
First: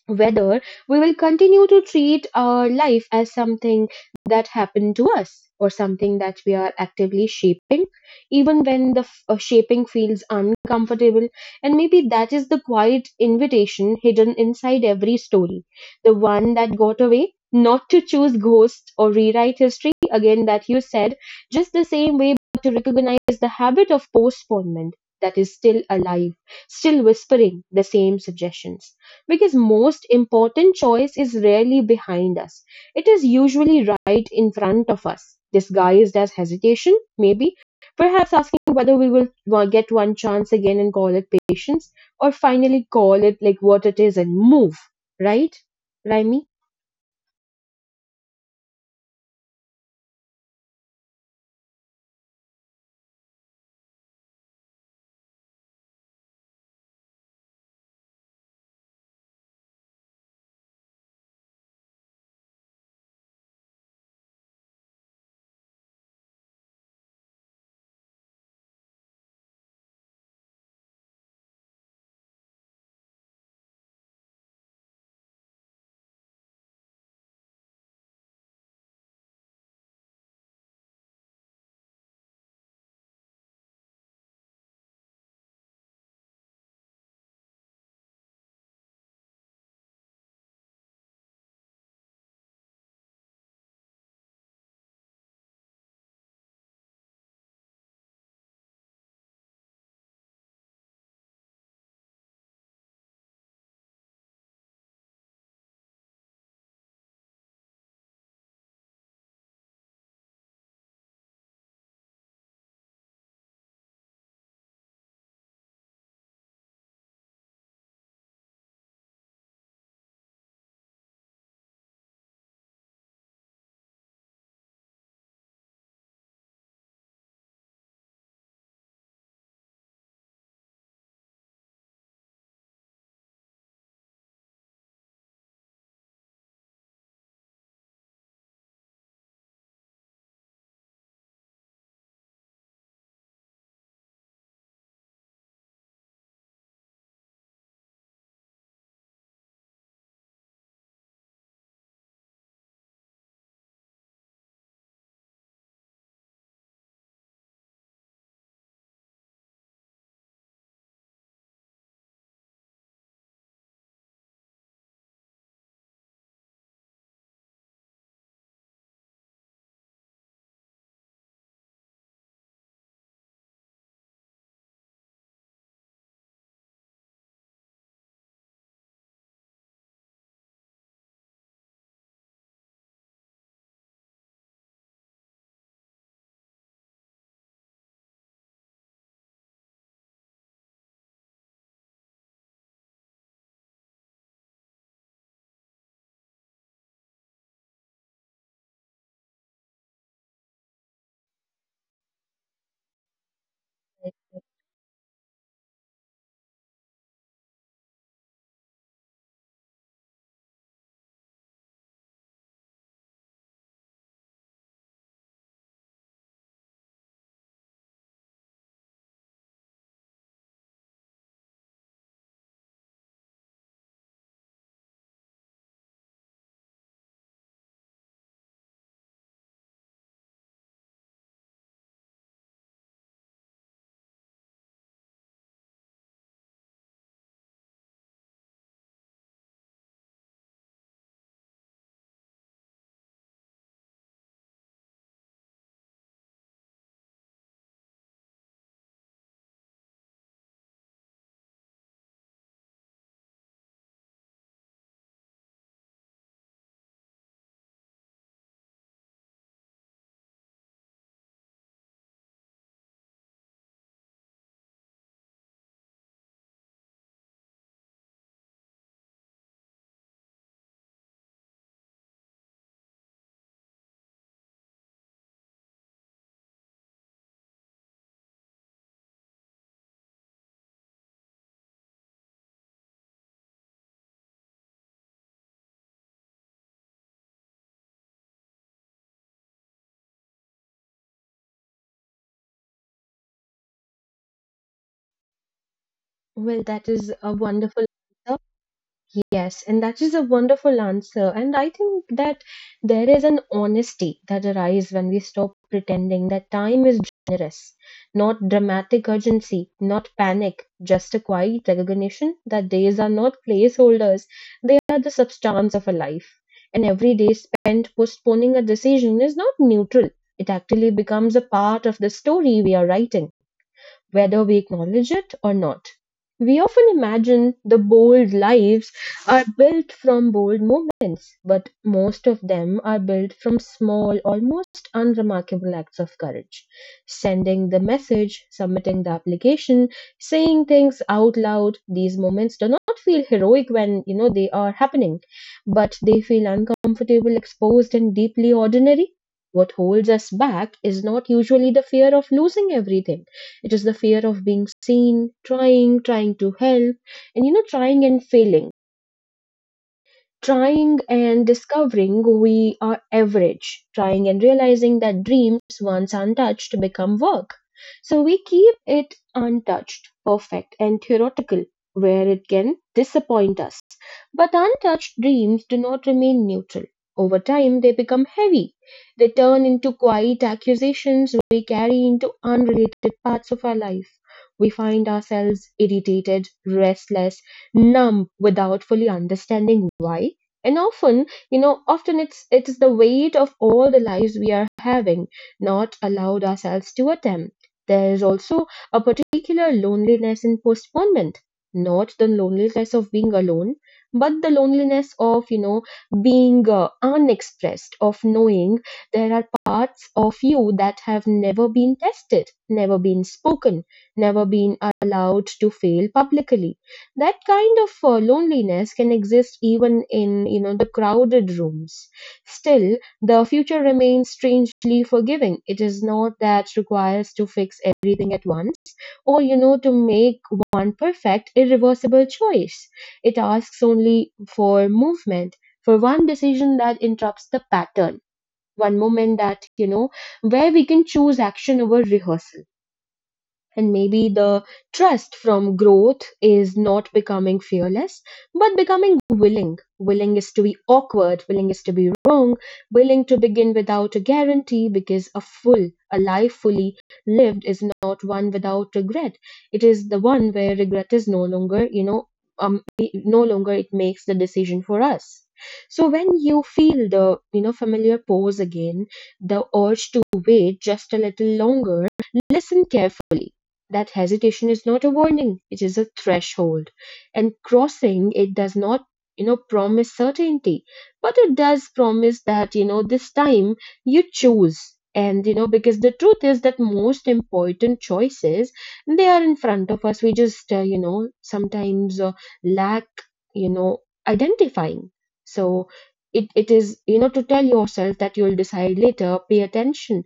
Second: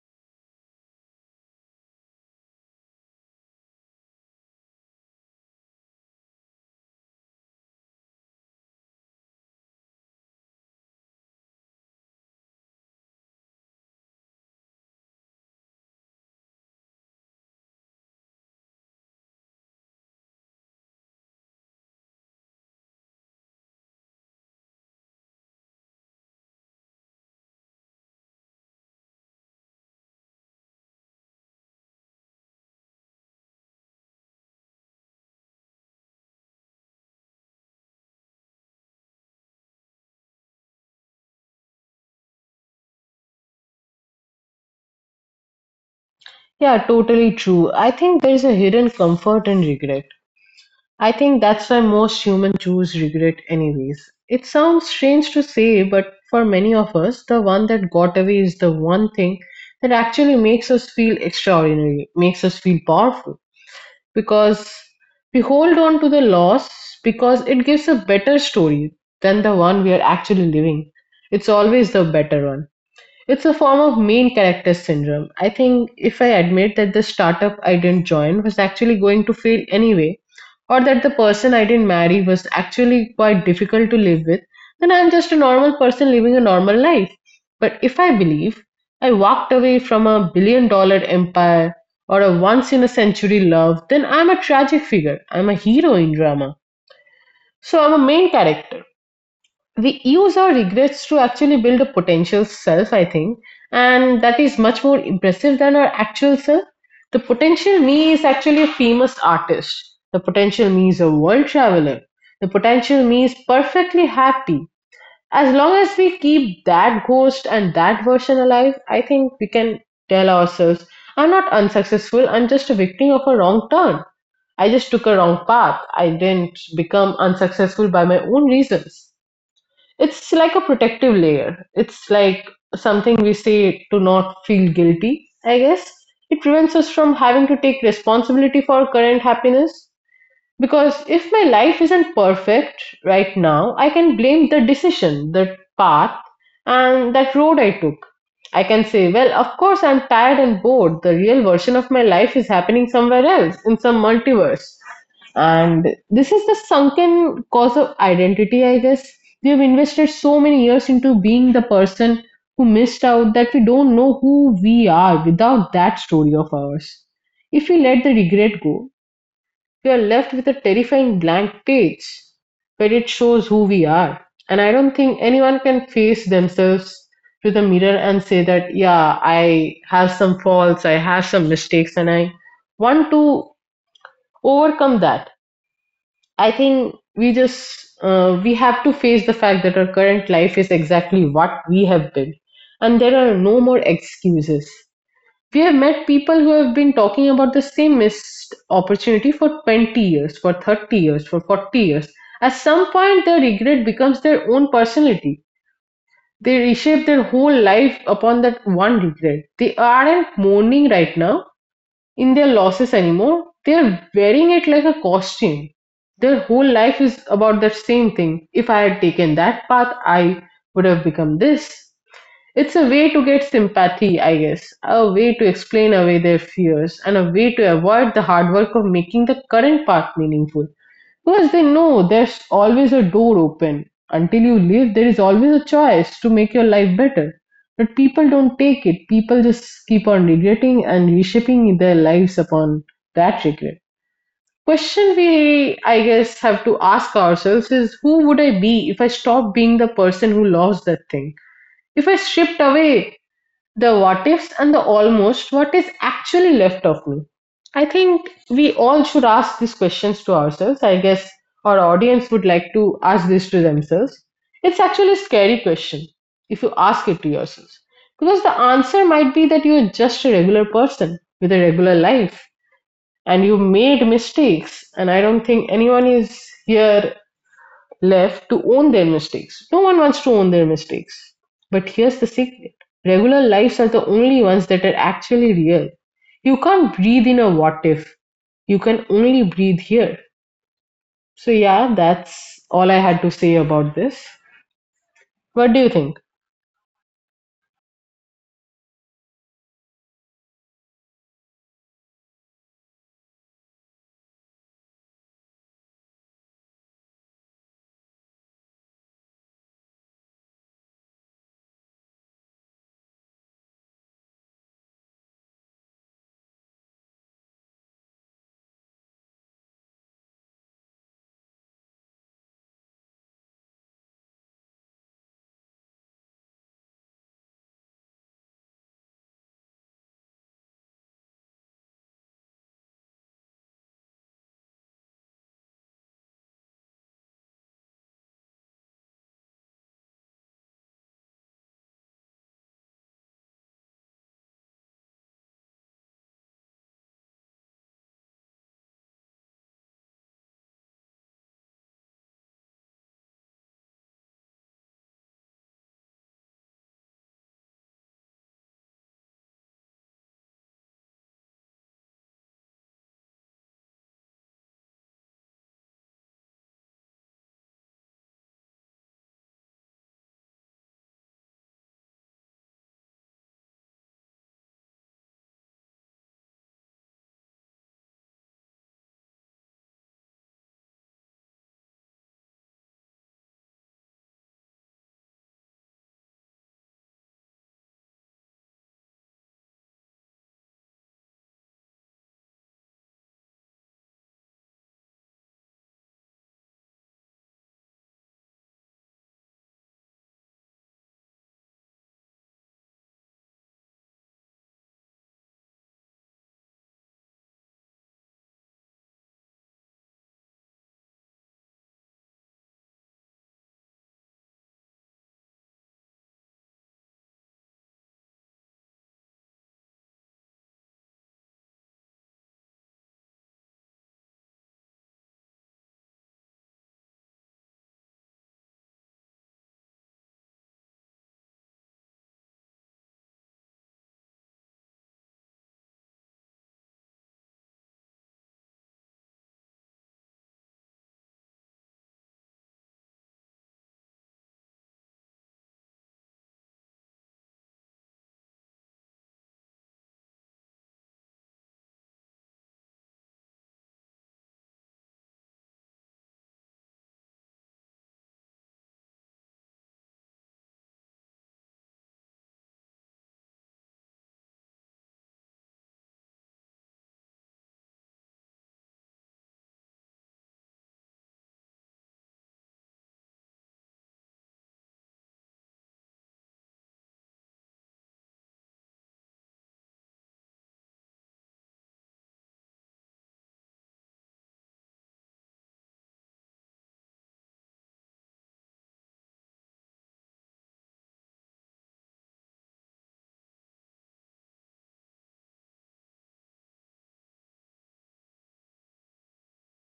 A: whether we will continue to treat our life as something that happened to us, or something that we are actively shaping, even when shaping feels uncomfortable. And maybe that is the quiet invitation hidden inside every story, the one that got away. Not to choose ghosts or rewrite history again, that you said, just the same way, but to recognize the habit of postponement that is still alive, still whispering the same suggestions, because most important choice is rarely behind us. It is usually right in front of us, disguised as hesitation, maybe. Perhaps asking whether we will get one chance again and call it patience, or finally call it like what it is and move, right? Raimi?
B: Yeah, totally true. I think there is a hidden comfort in regret. I think that's why most human choose regret anyways. It sounds strange to say, but for many of us, the one that got away is the one thing that actually makes us feel extraordinary, makes us feel powerful. Because we hold on to the loss because it gives a better story than the one we are actually living. It's always the better one. It's a form of main character syndrome. I think if I admit that the startup I didn't join was actually going to fail anyway, or that the person I didn't marry was actually quite difficult to live with, then I'm just a normal person living a normal life. But if I believe I walked away from a billion dollar empire or a once in a century love, then I'm a tragic figure. I'm a hero in drama. So I'm a main character. We use our regrets to actually build a potential self, I think, and that is much more impressive than our actual self. The potential me is actually a famous artist. The potential me is a world traveler. The potential me is perfectly happy. As long as we keep that ghost and that version alive, I think we can tell ourselves, I'm not unsuccessful, I'm just a victim of a wrong turn. I just took a wrong path. I didn't become unsuccessful by my own reasons. It's like a protective layer. It's like something we say to not feel guilty, I guess. It prevents us from having to take responsibility for our current happiness. Because if my life isn't perfect right now, I can blame the decision, the path, and that road I took. I can say, well, of course, I'm tired and bored. The real version of my life is happening somewhere else, in some multiverse. And this is the sunken cause of identity, I guess. We have invested so many years into being the person who missed out that we don't know who we are without that story of ours. If we let the regret go, we're left with a terrifying blank page, where it shows who we are. And I don't think anyone can face themselves to the mirror and say that, yeah, I have some faults, I have some mistakes, and I want to overcome that. I think we just we have to face the fact that our current life is exactly what we have been, and there are no more excuses. We have met people who have been talking about the same missed opportunity for 20 years, for 30 years, for 40 years. At some point, their regret becomes their own personality. They reshape their whole life upon that one regret. They aren't mourning right now in their losses anymore. They're wearing it like a costume. Their whole life is about that same thing. If I had taken that path, I would have become this. It's a way to get sympathy, I guess, a way to explain away their fears, and a way to avoid the hard work of making the current path meaningful. Because they know there's always a door open. Until you live, there is always a choice to make your life better. But people don't take it. People just keep on regretting and reshaping their lives upon that regret. Question we, I guess, have to ask ourselves is, who would I be if I stopped being the person who lost that thing? If I stripped away the what-ifs and the almost, what is actually left of me? I think we all should ask these questions to ourselves. I guess our audience would like to ask this to themselves. It's actually a scary question if you ask it to yourself. Because the answer might be that you're just a regular person with a regular life and you made mistakes. And I don't think anyone is here left to own their mistakes. No one wants to own their mistakes. But here's the secret: regular lives are the only ones that are actually real. You can't breathe in a what if, you can only breathe here. So, yeah, that's all I had to say about this. What do you think?
A: Well, that is a wonderful answer. Yes, and that is a wonderful answer. And I think that there is an honesty that arises when we stop pretending that time is generous, not dramatic urgency, not panic, just a quiet recognition that days are not placeholders, they are the substance of a life. And every day spent postponing a decision is not neutral, it actually becomes a part of the story we are writing, whether we acknowledge it or not. We often imagine the bold lives are built from bold moments, but most of them are built from small, almost unremarkable acts of courage. Sending the message, submitting the application, saying things out loud, these moments do not feel heroic when you know they are happening, but they feel uncomfortable, exposed, and deeply ordinary. What holds us back is not usually the fear of losing everything, it is the fear of being seen, trying, trying to help, and, trying and failing. Trying and discovering we are average, trying and realizing that dreams, once untouched, become work. So we keep it untouched, perfect, and theoretical, where it can disappoint us, but untouched dreams do not remain neutral. Over time, they become heavy. They turn into quiet accusations we carry into unrelated parts of our life. We find ourselves irritated, restless, numb, without fully understanding why. And often it is the weight of all the lives we are having, not allowed ourselves to attempt. There is also a particular loneliness in postponement, not the loneliness of being alone, but the loneliness of being unexpressed, of knowing there are parts of you that have never been tested, never been spoken, never been allowed to fail publicly. That kind of loneliness can exist even in the crowded rooms. Still, the future remains strangely forgiving. It is not that requires to fix everything at once, or to make one perfect irreversible choice. It asks only for movement, for one decision that interrupts the pattern, one moment that, where we can choose action over rehearsal. And maybe the trust from growth is not becoming fearless, but becoming willing. Willing is to be awkward, willing is to be wrong, willing to begin without a guarantee, because a life fully lived is not one without regret. It is the one where regret is um, no longer it makes the decision for us. So when you feel the, familiar pause again, the urge to wait just a little longer, listen carefully. That hesitation is not a warning, it is a threshold. And crossing it does not, promise certainty, but it does promise that, this time you choose. And, because the truth is that most important choices, they are in front of us. We just, sometimes lack, you know, identifying. So, it is, to tell yourself that you'll decide later, pay attention.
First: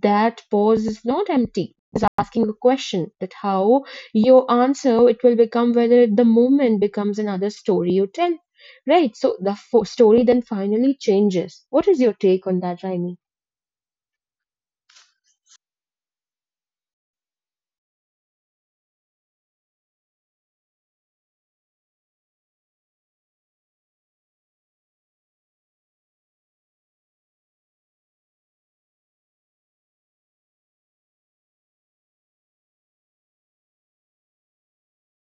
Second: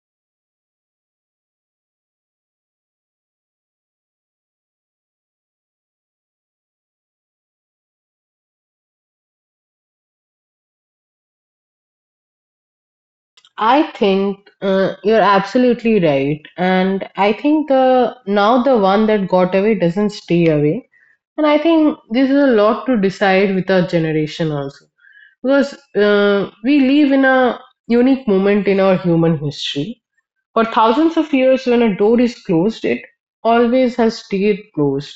A: That pause is not empty, asking a question that how your answer it will become whether the moment becomes another story you tell, right? So the story then finally changes. What is your take on that, Raimi?
B: I think you're absolutely right. And I think the now the one that got away doesn't stay away. And I think this is a lot to decide with our generation also. Because we live in a unique moment in our human history. For thousands of years, when a door is closed, it always has stayed closed.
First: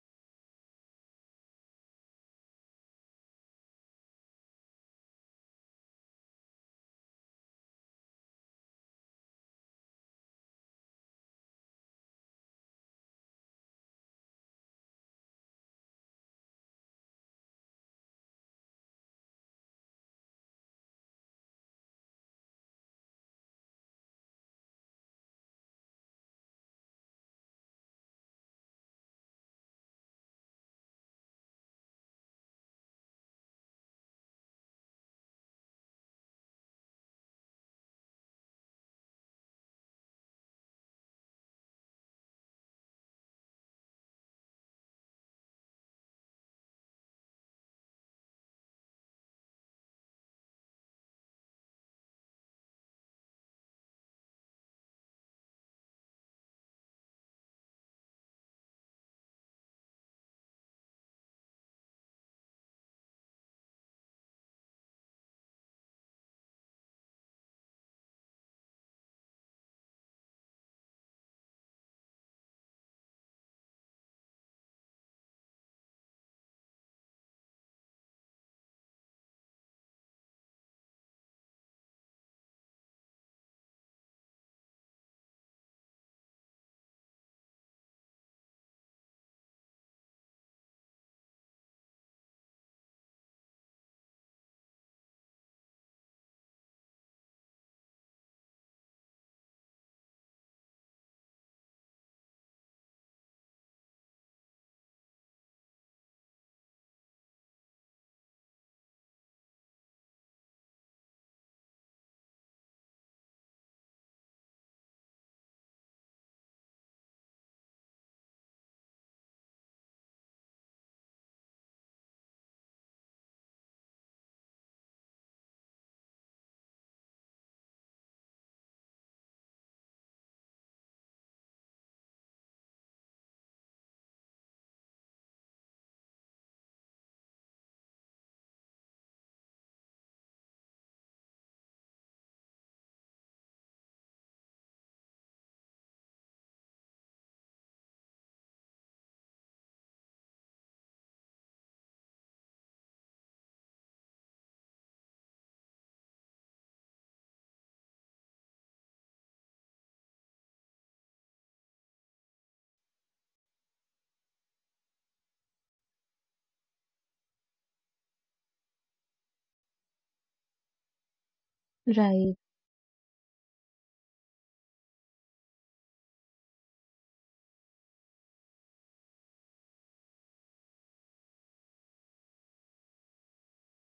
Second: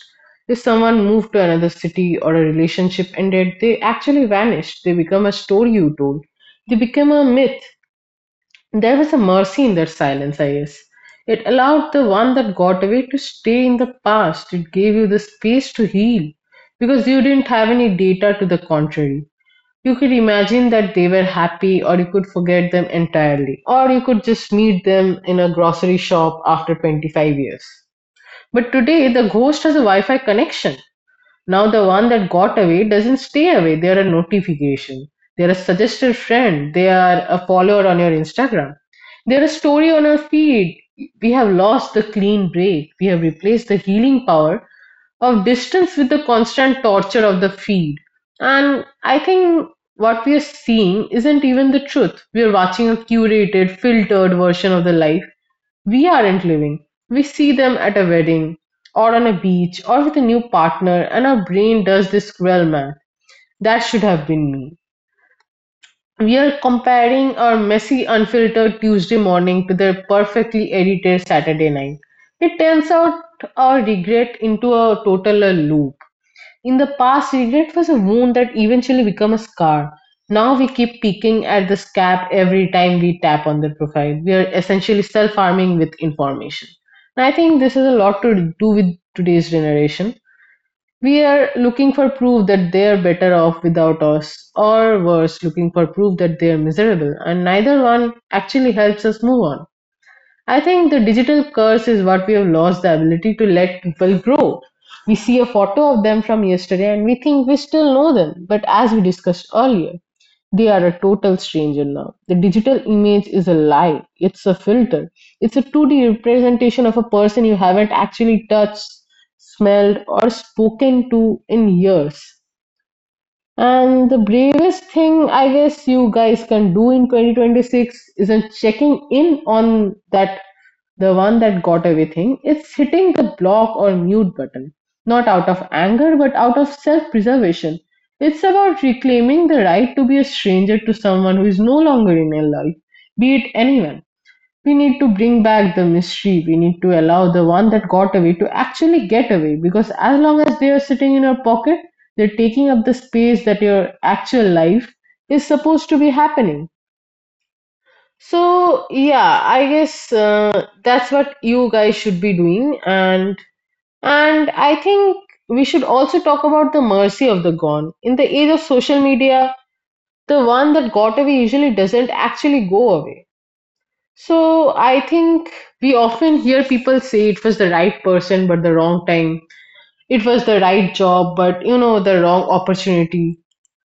B: If someone moved to another city or a relationship ended, they actually vanished. They become a story you told. They become a myth. There was a mercy in that silence, I guess. It allowed the one that got away to stay in the past. It gave you the space to heal because you didn't have any data to the contrary. You could imagine that they were happy, or you could forget them entirely, or you could just meet them in a grocery shop after 25 years. But today, the ghost has a Wi Fi connection. Now the one that got away doesn't stay away. They're a notification. They're a suggested friend. They are a follower on your Instagram. They're a story on our feed. We have lost the clean break. We have replaced the healing power of distance with the constant torture of the feed. And I think what we are seeing isn't even the truth. We are watching a curated, filtered version of the life we aren't living. We see them at a wedding, or on a beach, or with a new partner, and our brain does this cruel math. That should have been me. We are comparing our messy, unfiltered Tuesday morning to their perfectly edited Saturday night. It turns out our regret into a total loop. In the past, regret was a wound that eventually became a scar. Now we keep picking at the scab every time we tap on their profile. We are essentially self harming with information. And I think this is a lot to do with today's generation. We are looking for proof that they are better off without us, or worse, looking for proof that they are miserable, and neither one actually helps us move on. I think the digital curse is what we have lost the ability to let people grow. We see a photo of them from yesterday and we think we still know them, but as we discussed earlier, they are a total stranger now. The digital image is a lie, it's a filter, it's a 2D representation of a person you haven't actually touched, smelled, or spoken to in years. And the bravest thing I guess you guys can do in 2026 isn't checking in on that the one that got away thing. It's hitting the block or mute button, not out of anger but out of self-preservation. It's about reclaiming the right to be a stranger to someone who is no longer in your life, be it anyone. We need to bring back the mystery. We need to allow the one that got away to actually get away, because as long as they are sitting in your pocket, they're taking up the space that your actual life is supposed to be happening. So, yeah, I guess that's what you guys should be doing, and I think we should also talk about the mercy of the gone. In the age of social media, the one that got away usually doesn't
A: Right.
B: actually go away, so I think we often hear people say it was the right person but the wrong time. It was the right job but, you know, the wrong opportunity.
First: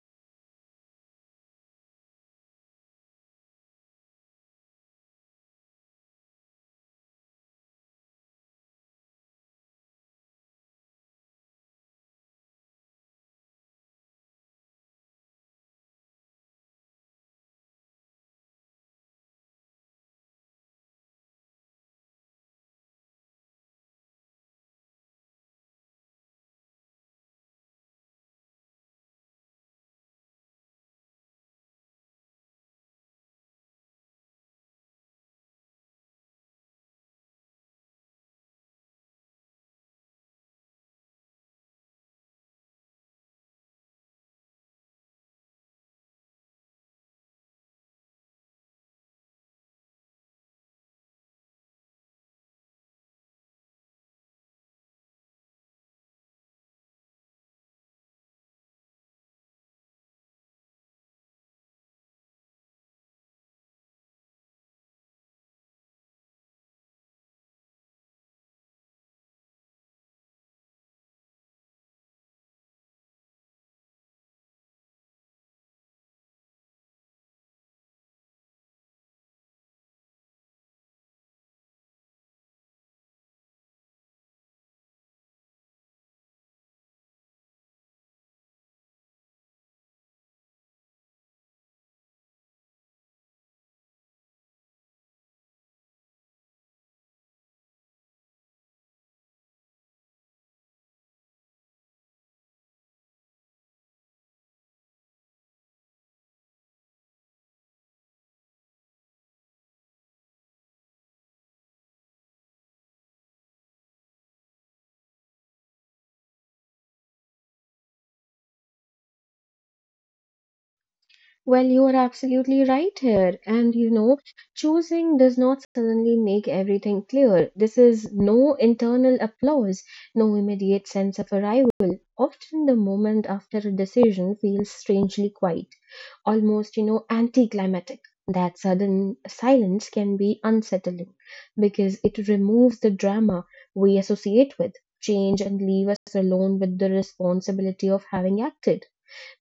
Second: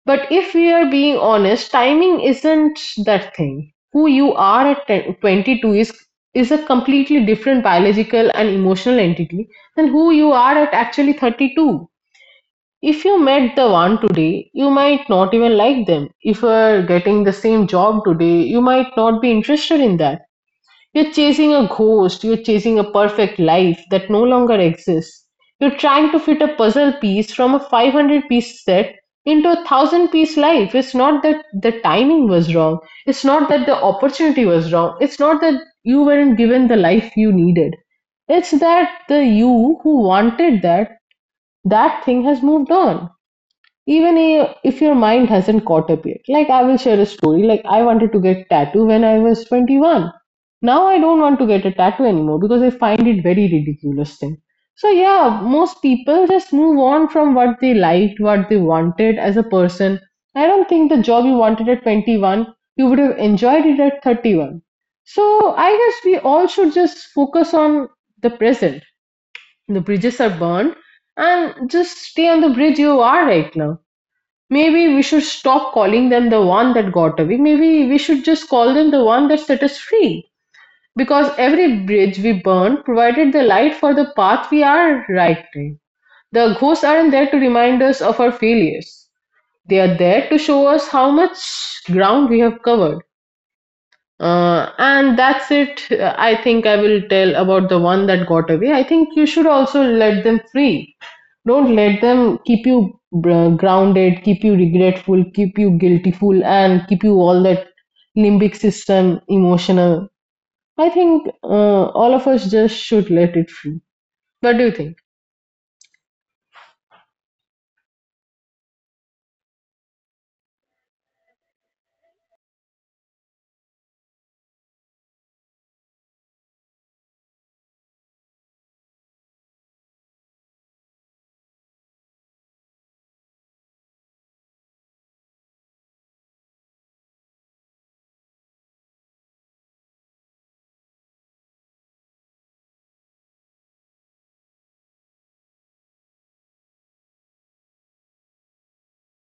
B: But if we are being honest, timing isn't that thing. Who you are at 10, 22 is a completely different biological and emotional entity than who you are at actually 32. If you met the one today, you might not even like them. If you are getting the same job today, you might not be interested in that. You're chasing a ghost, you're chasing a perfect life that no longer exists. You're trying to fit a puzzle piece from a 500-piece set into a 1,000 piece life. It's not that the timing was wrong, it's not that the opportunity was wrong, it's not that you weren't given the life you needed. It's that the you who wanted that, that thing has moved on, even if your mind hasn't caught up yet. Like, I will share a story. Like, I wanted to get tattoo when I was 21. Now I don't want to get a tattoo anymore because I find it very ridiculous thing. So yeah, most people just move on from what they liked, what they wanted as a person. I don't think the job you wanted at 21, you would have enjoyed it at 31. So I guess we all should just focus on the present. The bridges are burned, and just stay on the bridge you are right now. Maybe we should stop calling them the one that got away. Maybe we should just call them the one that set us free. Because every bridge we burn provided the light for the path we are writing. The ghosts aren't there to remind us of our failures. They are there to show us how much ground we have covered. And that's it. I think I will tell about the one that got away. I think you should also let them free. Don't let them keep you grounded, keep you regretful, keep you guiltyful, and keep you all that limbic system emotional. I think all of us just should let it free. What do you think?
A: Well, you are absolutely right here. And, choosing does not suddenly make everything clear. This is no internal applause, no immediate sense of arrival. Often the moment after a decision feels strangely quiet, almost, anticlimactic. That sudden silence can be unsettling because it removes the drama we associate with change and leave us alone with the responsibility of having acted.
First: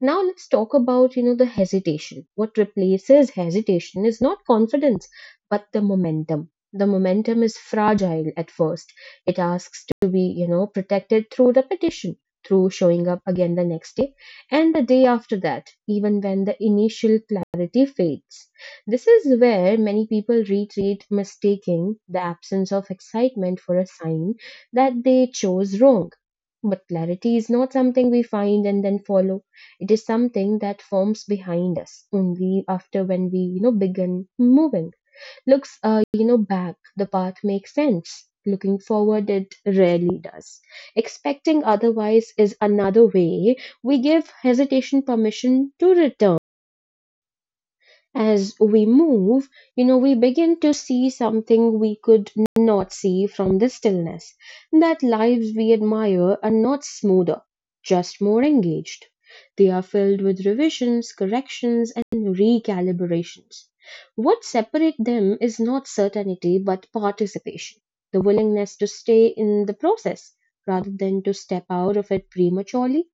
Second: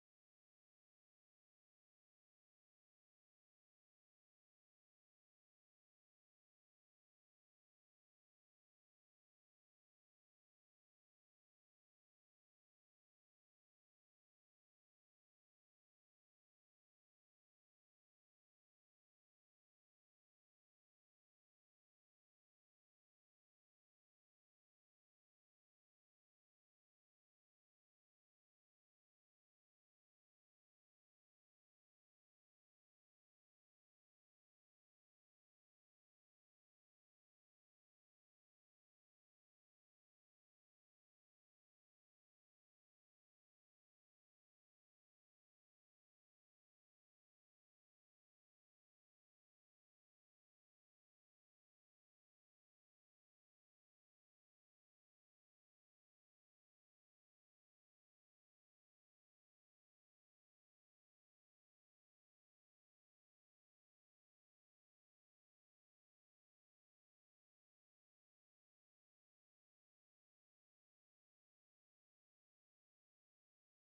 A: Now let's talk about the hesitation. What replaces hesitation is not confidence, but the momentum. The momentum is fragile at first. It asks to be protected through repetition, through showing up again the next day and the day after that, even when the initial clarity fades. This is where many people retreat, mistaking the absence of excitement for a sign that they chose wrong. But clarity is not something we find and then follow. It is something that forms behind us only after when we begin moving. Looks back, the path makes sense. Looking forward, it rarely does. Expecting otherwise is another way we give hesitation permission to return. As we move, we begin to see something we could not see from the stillness. That lives we admire are not smoother, just more engaged. They are filled with revisions, corrections, and recalibrations. What separates them is not certainty but participation, the willingness to stay in the process rather than to step out of it prematurely.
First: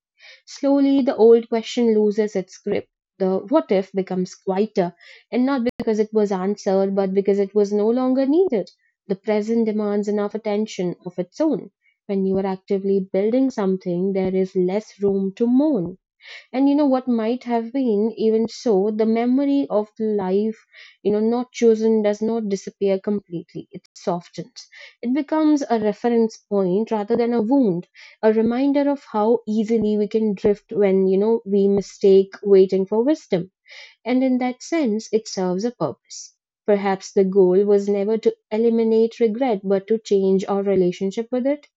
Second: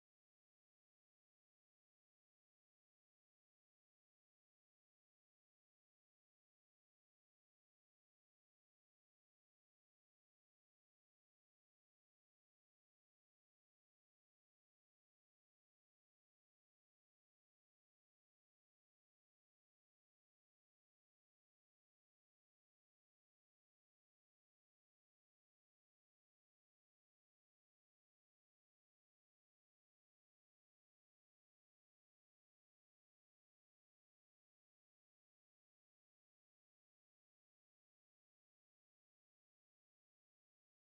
A: Slowly, the old question loses its grip. The what if becomes quieter, and not because it was answered, but because it was no longer needed. The present demands enough attention of its own. When you are actively building something, there is less room to moan and what might have been. Even so, the memory of life not chosen does not disappear completely. It softens. It becomes a reference point rather than a wound, a reminder of how easily we can drift when we mistake waiting for wisdom. And in that sense it serves a purpose. Perhaps the goal was never to eliminate regret but to change our relationship with it,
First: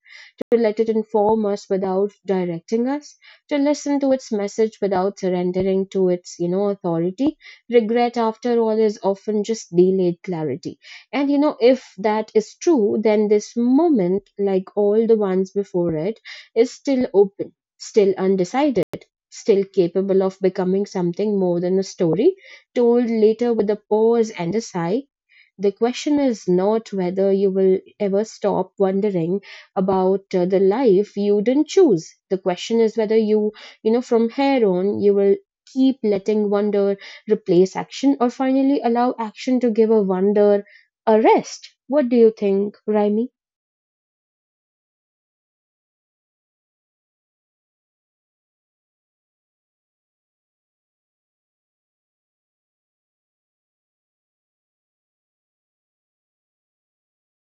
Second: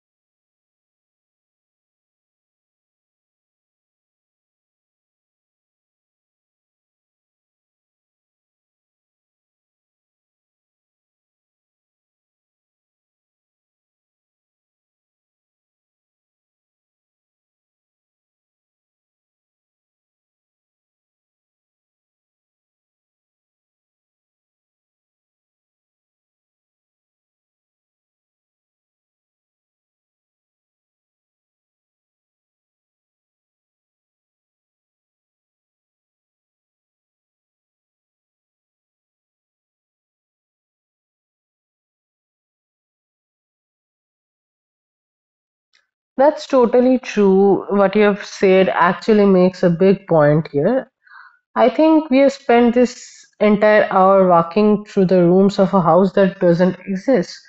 A: to let it inform us without directing us, to listen to its message without surrendering to its authority. Regret, after all, is often just delayed clarity. And, if that is true, then this moment, like all the ones before it, is still open, still undecided. Still capable of becoming something more than a story, told later with a pause and a sigh. The question is not whether you will ever stop wondering about the life you didn't choose. The question is whether you, from here on, you will keep letting wonder replace action or finally allow action to give a wonder a rest. What do you think, Raimi?
B: That's totally true. What you have said actually makes a big point here. I think we have spent this entire hour walking through the rooms of a house that doesn't exist.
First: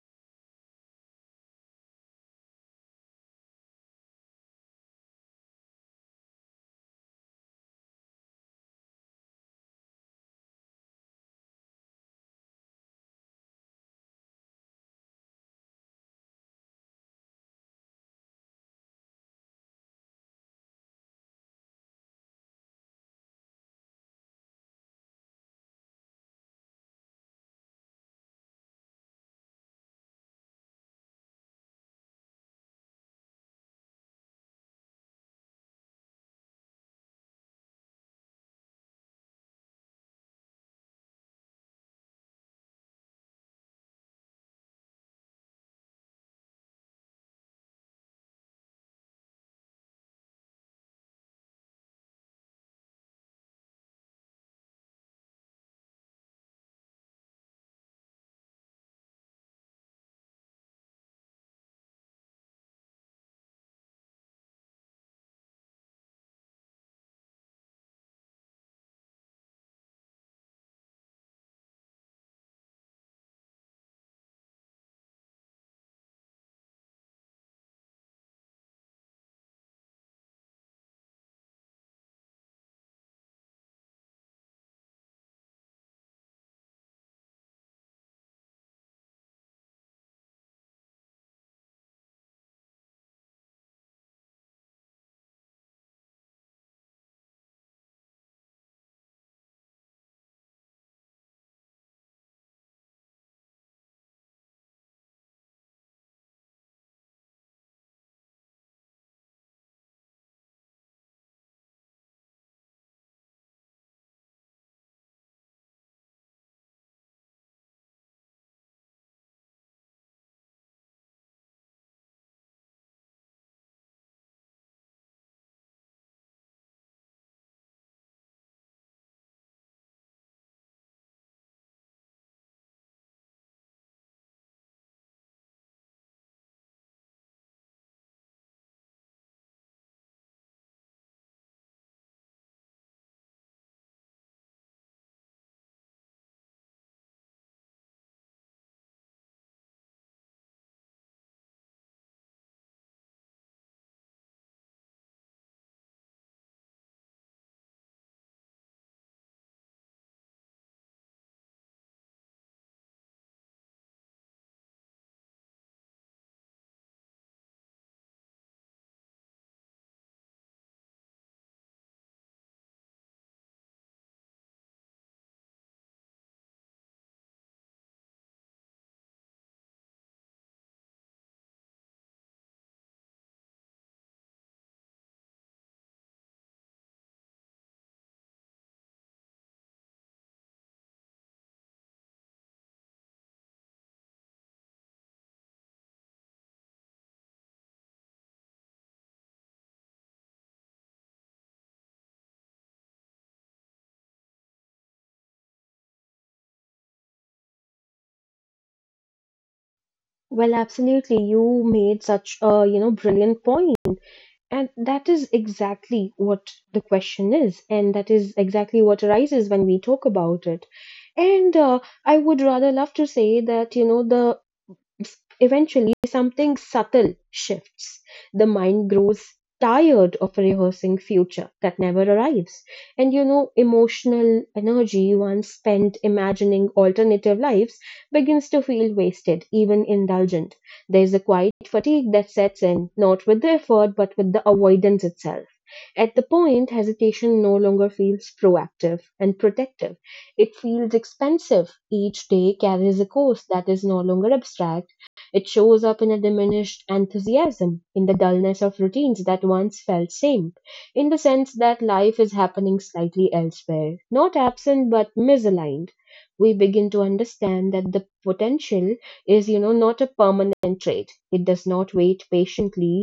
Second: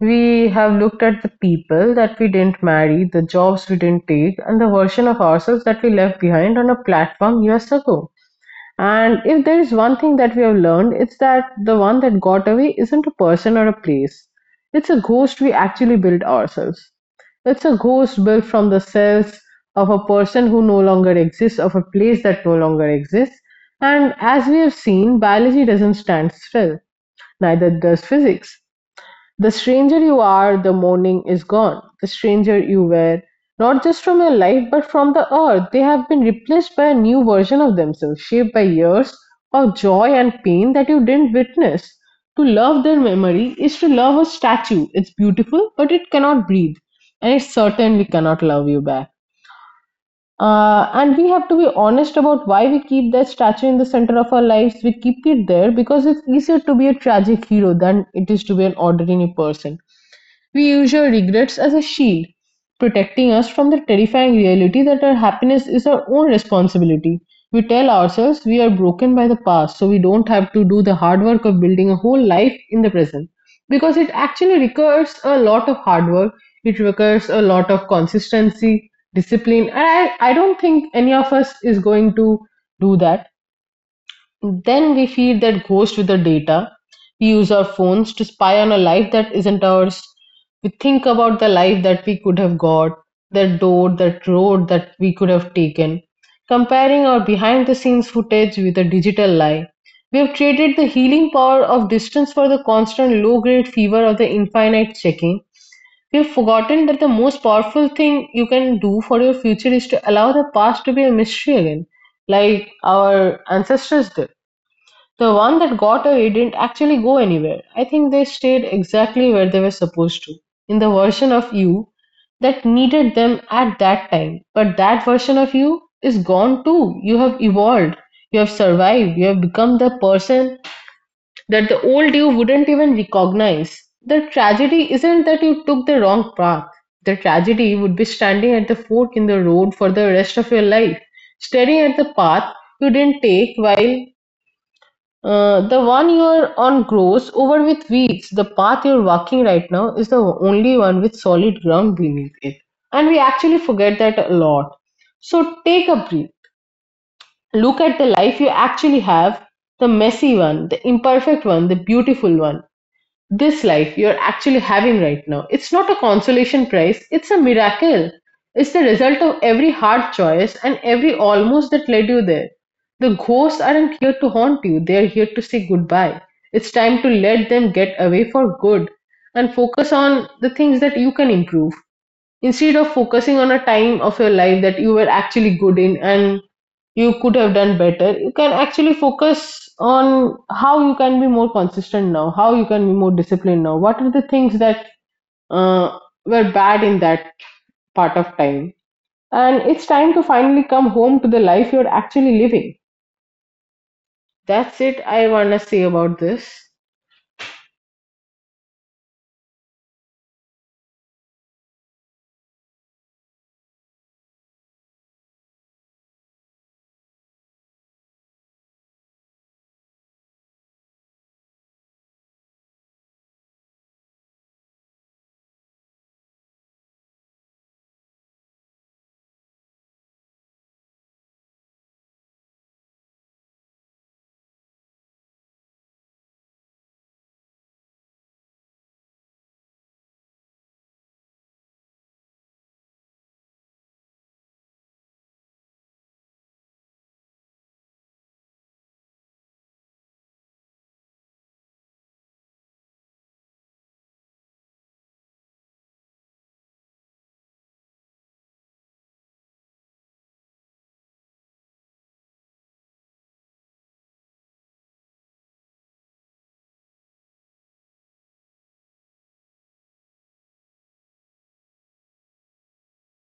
B: We have looked at the people that we didn't marry, the jobs we didn't take, and the version of ourselves that we left behind on a platform years ago. And if there is one thing that we have learned, it's that the one that got away isn't a person or a place. It's a ghost we actually built ourselves. It's a ghost built from the cells of a person who no longer exists, of a place that no longer exists. And as we have seen, biology doesn't stand still, neither does physics. The stranger you are the morning is gone, the stranger you were, not just from your life but from the earth, they have been replaced by a new version of themselves, shaped by years of joy and pain that you didn't witness. To love their memory is to love a statue. It's beautiful, but it cannot breathe, and it's certain we cannot love you back. And we have to be honest about why we keep that statue in the center of our lives. We keep it there because it's easier to be a tragic hero than it is to be an ordinary person. We use our regrets as a shield, protecting us from the terrifying reality that our happiness is our own responsibility. We tell ourselves we are broken by the past, so we don't have to do the hard work of building a whole life in the present. Because it actually requires a lot of hard work, it requires a lot of consistency, discipline, and I don't think any of us is going to do that. Then we feed that ghost with the data. We use our phones to spy on a life that isn't ours. We think about the life that we could have got, that door, that road that we could have taken. Comparing our behind the scenes footage with a digital lie, we have traded the healing power of distance for the constant low grade fever of the infinite checking. We have forgotten that the most powerful thing you can do for your future is to allow the past to be a mystery again, like our ancestors did. The one that got away didn't actually go anywhere. I think they stayed exactly where they were supposed to, in the version of you that needed them at that time. But that version of you is gone too. You have evolved, you have survived, you have become the person that the old you wouldn't even recognize. The tragedy isn't that you took the wrong path. The tragedy would be standing at the fork in the road for the rest of your life, staring at the path you didn't take while the one you're on grows over with weeds. The path you're walking right now is the only one with solid ground beneath it. And we actually forget that a lot. So take a breath. Look at the life you actually have, the messy one, the imperfect one, the beautiful one. This life you're actually having right now, it's not a consolation prize, it's a miracle. It's the result of every hard choice and every almost that led you there. The ghosts aren't here to haunt you, they're here to say goodbye. It's time to let them get away for good and focus on the things that you can improve, instead of focusing on a time of your life that you were actually good in and you could have done better. You can actually focus on how you can be more consistent now, how you can be more disciplined now, what are the things that uh, were bad in that part of time. And it's time to finally come home to the life you're actually living. That's it. I want to say about this.
A: Well, absolutely. You made such a, brilliant point. And that is exactly what the question is, and that is exactly what arises when we talk about it. And I would rather love to say that, you know, the eventually, something subtle shifts. The mind grows tired of rehearsing future that never arrives. And emotional energy once spent imagining alternative lives begins to feel wasted, even indulgent. There's a quiet fatigue that sets in, not with the effort, but with the avoidance itself. At the point, hesitation no longer feels proactive and protective. It feels expensive. Each day carries a cost that is no longer abstract. It shows up in a diminished enthusiasm, in the dullness of routines that once felt same, in the sense that life is happening slightly elsewhere, not absent but misaligned. We begin to understand that the potential is, not a permanent trait. It does not wait patiently.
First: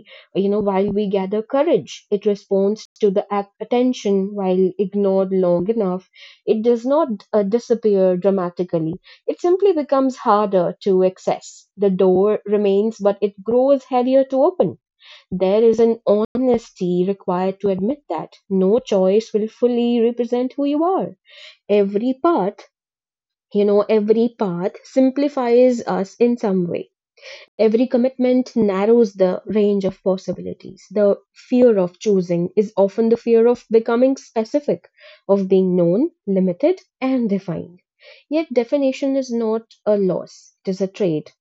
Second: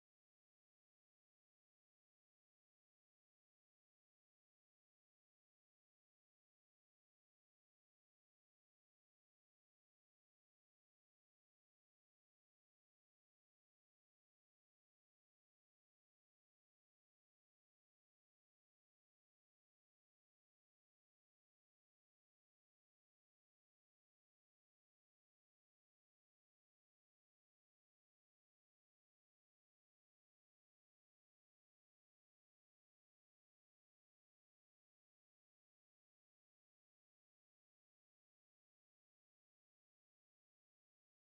A: While we gather courage, it responds to the attention while ignored long enough. It does not disappear dramatically. It simply becomes harder to access. The door remains, but it grows heavier to open. There is an honesty required to admit that no choice will fully represent who you are. Every path, every path simplifies us in some way. Every commitment narrows the range of possibilities. The fear of choosing is often the fear of becoming specific, of being known, limited, and defined. Yet, definition is not a loss, it is a trade.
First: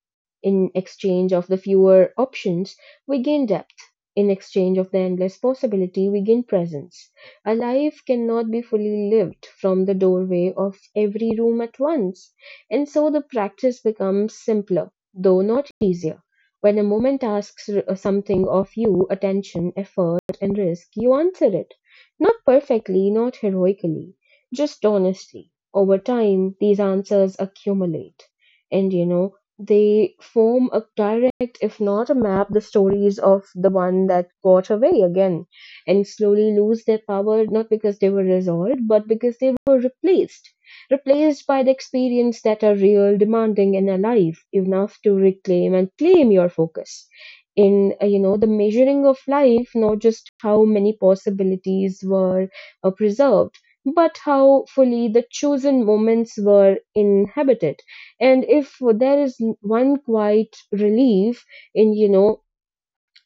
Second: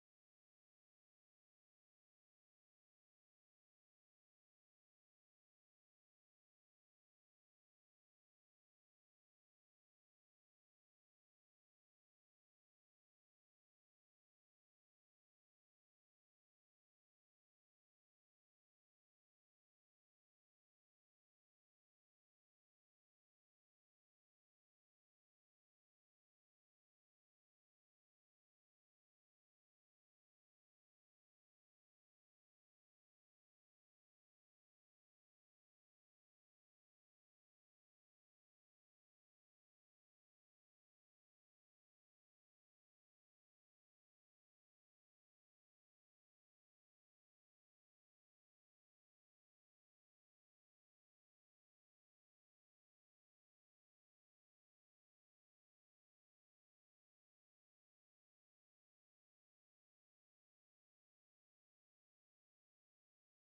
A: In exchange of the fewer options, we gain depth. In exchange of the endless possibility, we gain presence. A life cannot be fully lived from the doorway of every room at once, and so the practice becomes simpler though not easier. When a moment asks something of you, attention, effort, and risk, you answer it. Not perfectly, not heroically, just honestly. Over time, these answers accumulate. And they form a direct, if not a map, the stories of the one that got away again and slowly lose their power, not because they were resolved, but because they were replaced by the experience that are real, demanding, and alive enough to reclaim and claim your focus. In the measuring of life, not just how many possibilities were preserved, but how fully the chosen moments were inhabited. And if there is one quiet relief in you know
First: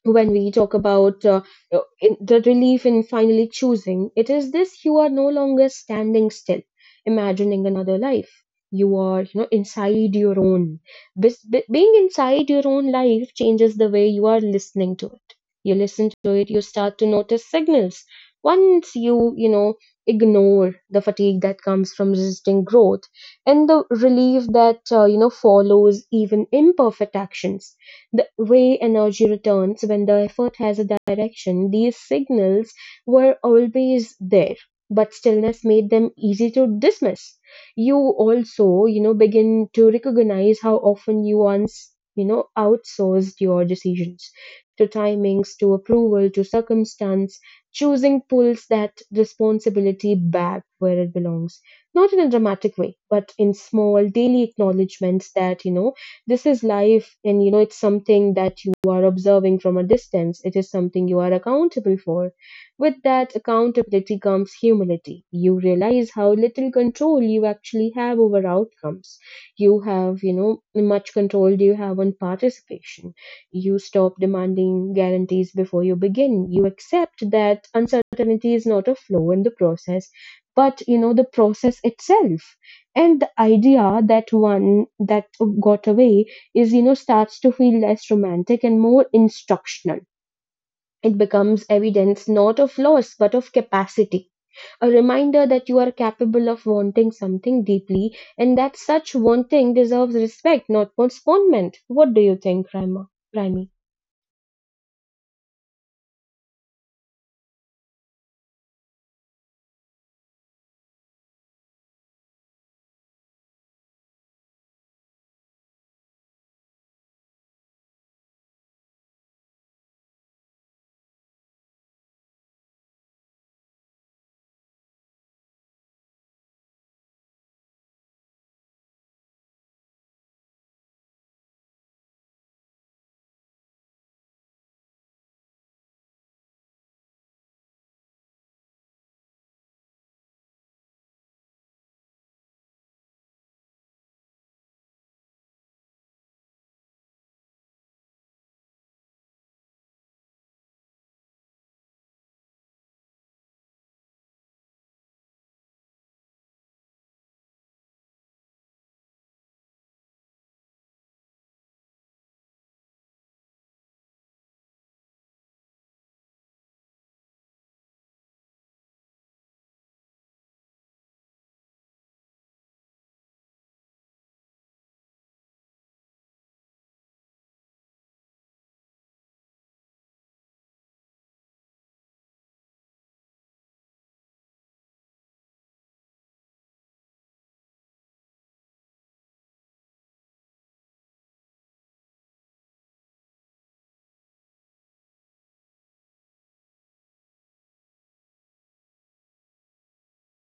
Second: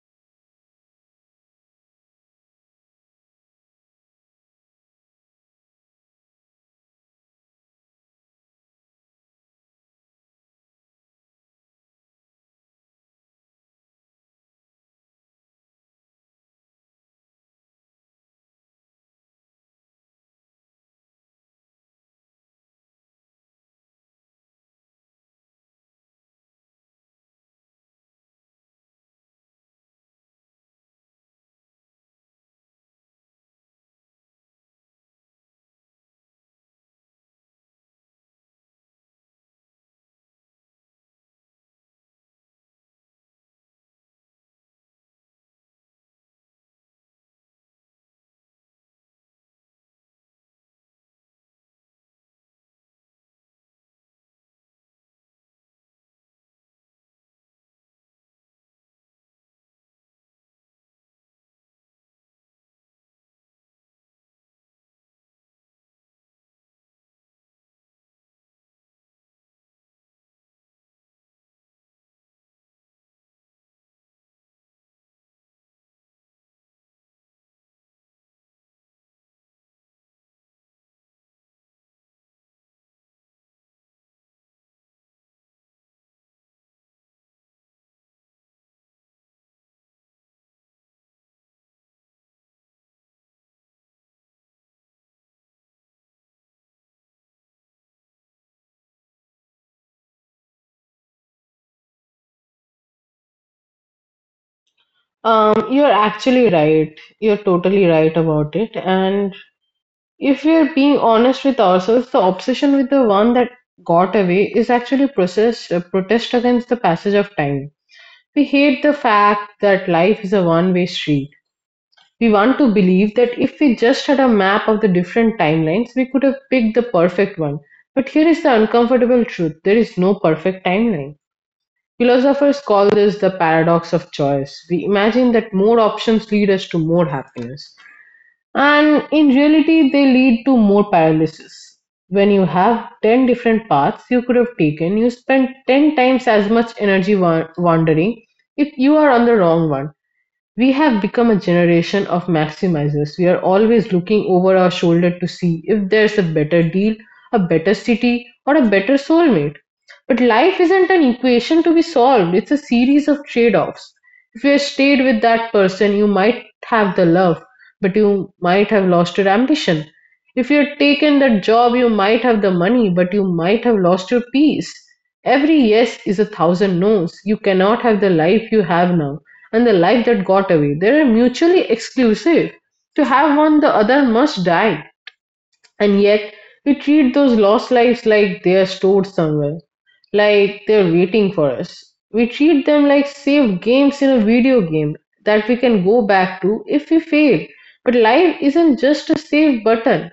A: when we talk about the relief in finally choosing, it is this: you are no longer standing still, imagining another life. You are, inside your own. Being inside your own life changes the way you are listening to it. You listen to it, you start to notice signals. Once you, ignore the fatigue that comes from resisting growth and the relief that, follows even imperfect actions, the way energy returns when the effort has a direction. These signals were always there, but stillness made them easy to dismiss. You also, begin to recognize how often you once, outsourced your decisions to timings, to approval, to circumstance. Choosing pulls that responsibility back where it belongs, not in a dramatic way, but in small daily acknowledgments that, this is life, and it's something that you are observing from a distance. It is something you are accountable for. With that accountability comes humility. You realize how little control you actually have over outcomes. You have much control do you have on participation. You stop demanding guarantees before you begin. You accept that uncertainty is not a flaw in the process but the process itself. And the idea that one that got away is starts to feel less romantic and more instructional. It becomes evidence not of loss but of capacity, a reminder that you are capable of wanting something deeply and that such wanting deserves respect, not postponement. What do you think, Rima? Rimi?
B: You're actually right, you're totally right about it. And if we're being honest with ourselves, the obsession with the one that got away is actually process, a protest against the passage of time. We hate the fact that life is a one way street. We want to believe that if we just had a map of the different timelines, we could have picked the perfect one. But here is the uncomfortable truth: there is no perfect timeline. Philosophers call this the paradox of choice. We imagine that more options lead us to more happiness. And in reality, they lead to more paralysis. When you have 10 different paths you could have taken, you spend 10 times as much energy wandering if you are on the wrong one. We have become a generation of maximizers. We are always looking over our shoulder to see if there's a better deal, a better city, or a better soulmate. But life isn't an equation to be solved, it's a series of trade offs. If you stayed with that person, you might have the love, but you might have lost your ambition. If you had taken that job, you might have the money, but you might have lost your peace. Every yes is a thousand no's. You cannot have the life you have now and the life that got away. They are mutually exclusive. To have one, the other must die. And yet, we treat those lost lives like they're stored somewhere, like they're waiting for us. We treat them like saved games in a video game that we can go back to if we fail. But life isn't just a save button.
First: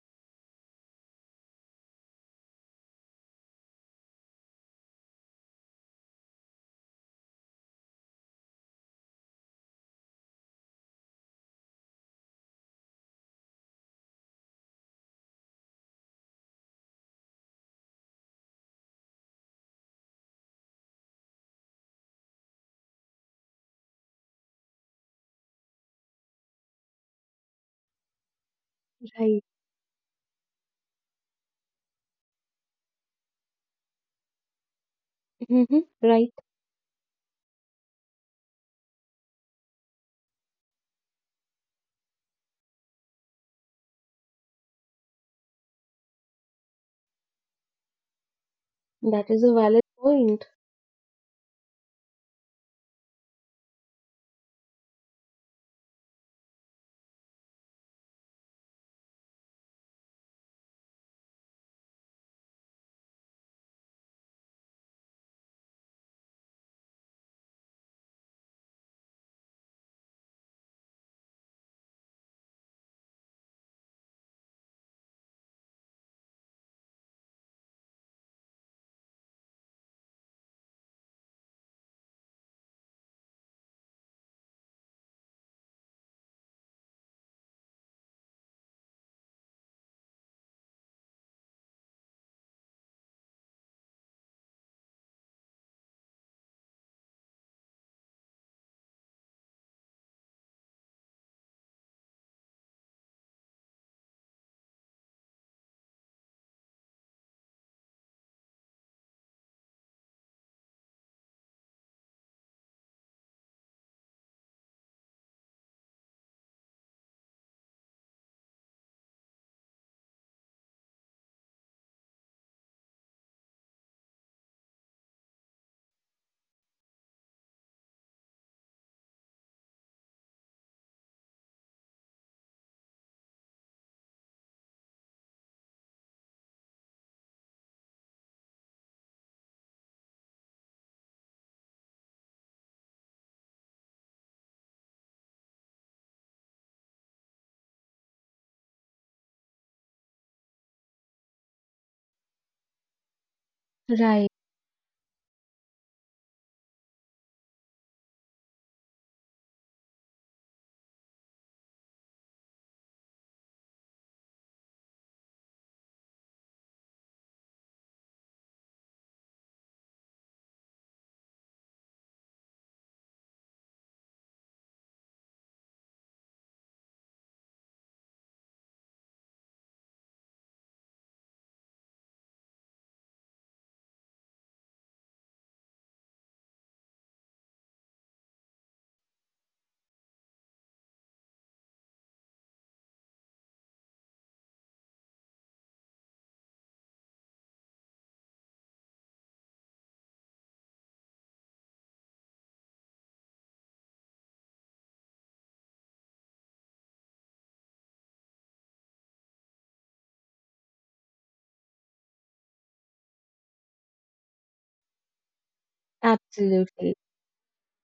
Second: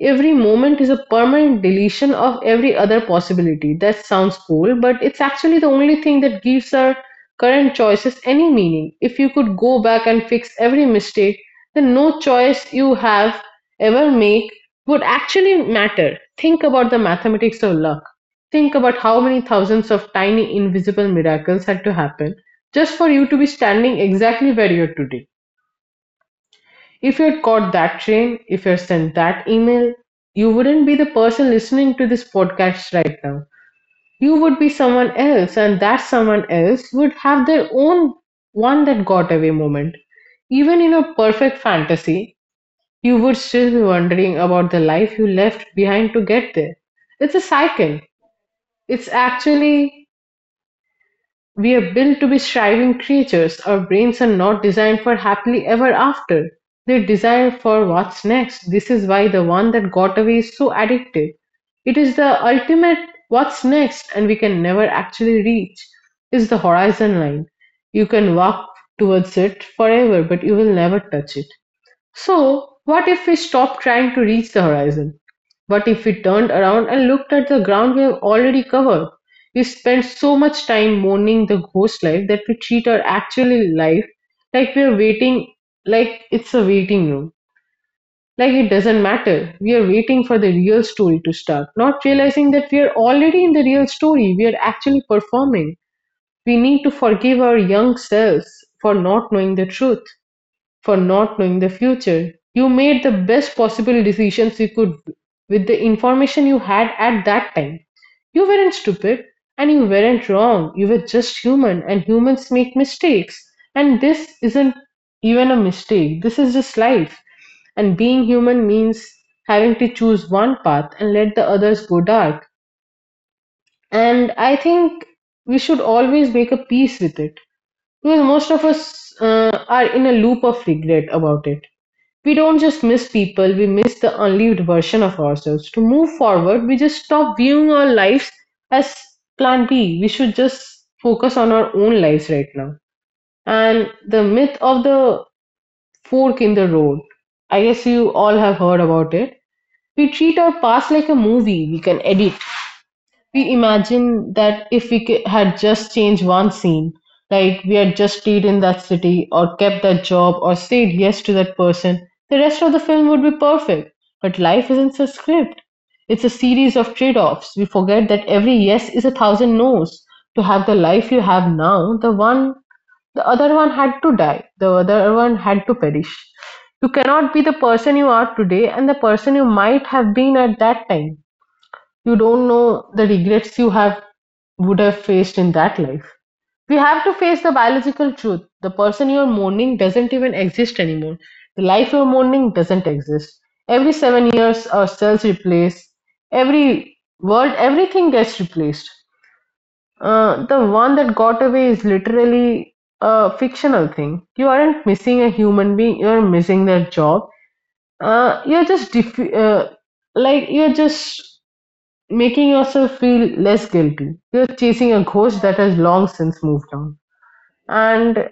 B: Every moment is a permanent deletion of every other possibility. That sounds cool, but it's actually the only thing that gives our current choices any meaning. If you could go back and fix every mistake, then no choice you have ever make would actually matter. Think about the mathematics of luck. Think about how many thousands of tiny invisible miracles had to happen just for you to be standing exactly where you're today. If you'd caught that train, if you'd sent that
A: Right.
B: email, you wouldn't be the person listening to this podcast right now. You would be someone else, and
A: Hmm.
B: that
A: Right.
B: someone else would have their own one that got away moment. Even in a perfect fantasy, you would still be wondering about the life you left behind to get there. It's a cycle. It's
A: That is a valid
B: actually
A: point.
B: we're built to be striving creatures. Our brains are not designed for happily ever after. They're designed for what's next. This is why the one that got away is so addictive. It is the ultimate what's next, and we can never actually reach is the horizon line. You can walk towards it forever, but you will never touch it. So, what if we stopped trying to reach the horizon? What if we turned around and looked at the ground we have already covered? We spend so much time mourning the ghost life that we treat our actual life like we are waiting, like it's a waiting room. Like it doesn't matter. We are waiting for the real story to start, not realizing that we are already in the real story. We are actually performing. We need to forgive our young selves for not knowing the truth, for not knowing the future. You made the best possible decisions you could with the information you had at that time. You weren't stupid and you weren't wrong. You were just human, and humans make mistakes. And this isn't even a mistake, this is just life. And being human means having to choose one path and let the others go dark. And I think we should always make a peace with it because most of us are in a loop of regret about it. We don't just miss people, we miss the unlived version of ourselves. To move forward, we just stop viewing our lives as plan B. We should just focus on our own lives right now. And the myth of the fork in the road, I guess you all have heard about it. We treat our past like a movie we can edit. We imagine
A: Right.
B: that if we had just changed one scene, like we had just stayed in that city or kept that job or said yes to that person, the rest of the film would be perfect. But life isn't a script. It's a series of trade offs. We forget that every yes is a thousand no's. To have the life you have now, the one the other one had to die. The other one had to perish. You cannot be the person you are today and the person you might have been at that time. You don't know the regrets you have would have faced in that life. We have to face the biological truth. The person you're mourning doesn't even exist anymore. The life you're mourning doesn't exist. Every 7 years, our cells replace. Every world, everything gets replaced. The one that got away is literally a fictional thing. You aren't missing a human being. You're missing their job. Uh, you're just def- uh, like you're just making yourself feel less guilty. You're chasing a ghost that has long since moved on.
A: Absolutely.
B: And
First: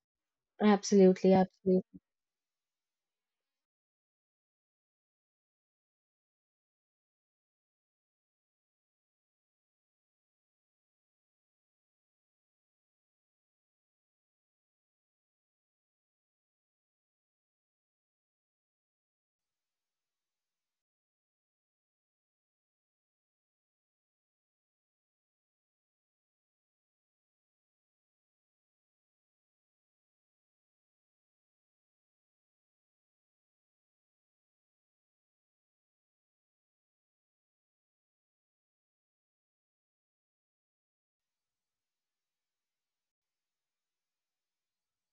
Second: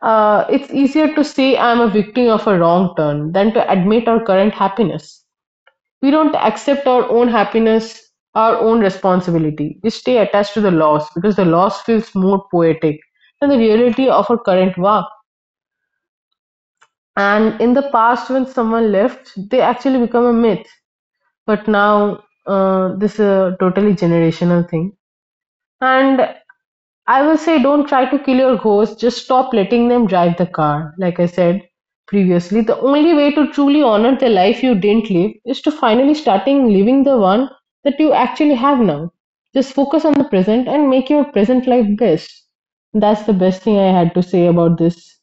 B: it's easier to
A: Absolutely.
B: say I'm a
A: Absolutely.
B: victim of a wrong turn than to admit our current happiness. We don't accept our own happiness, our own responsibility. We stay attached to the loss because the loss feels more poetic than the reality of our current work. And in the past, when someone left, they actually become a myth. But now, this is a totally generational thing. And I will say don't try to kill your ghosts, just stop letting them drive the car. Like I said previously, the only way to truly honor the life you didn't live is to finally starting living the one that you actually have now. Just focus on the present and make your present life best. That's the best thing I had to say about this.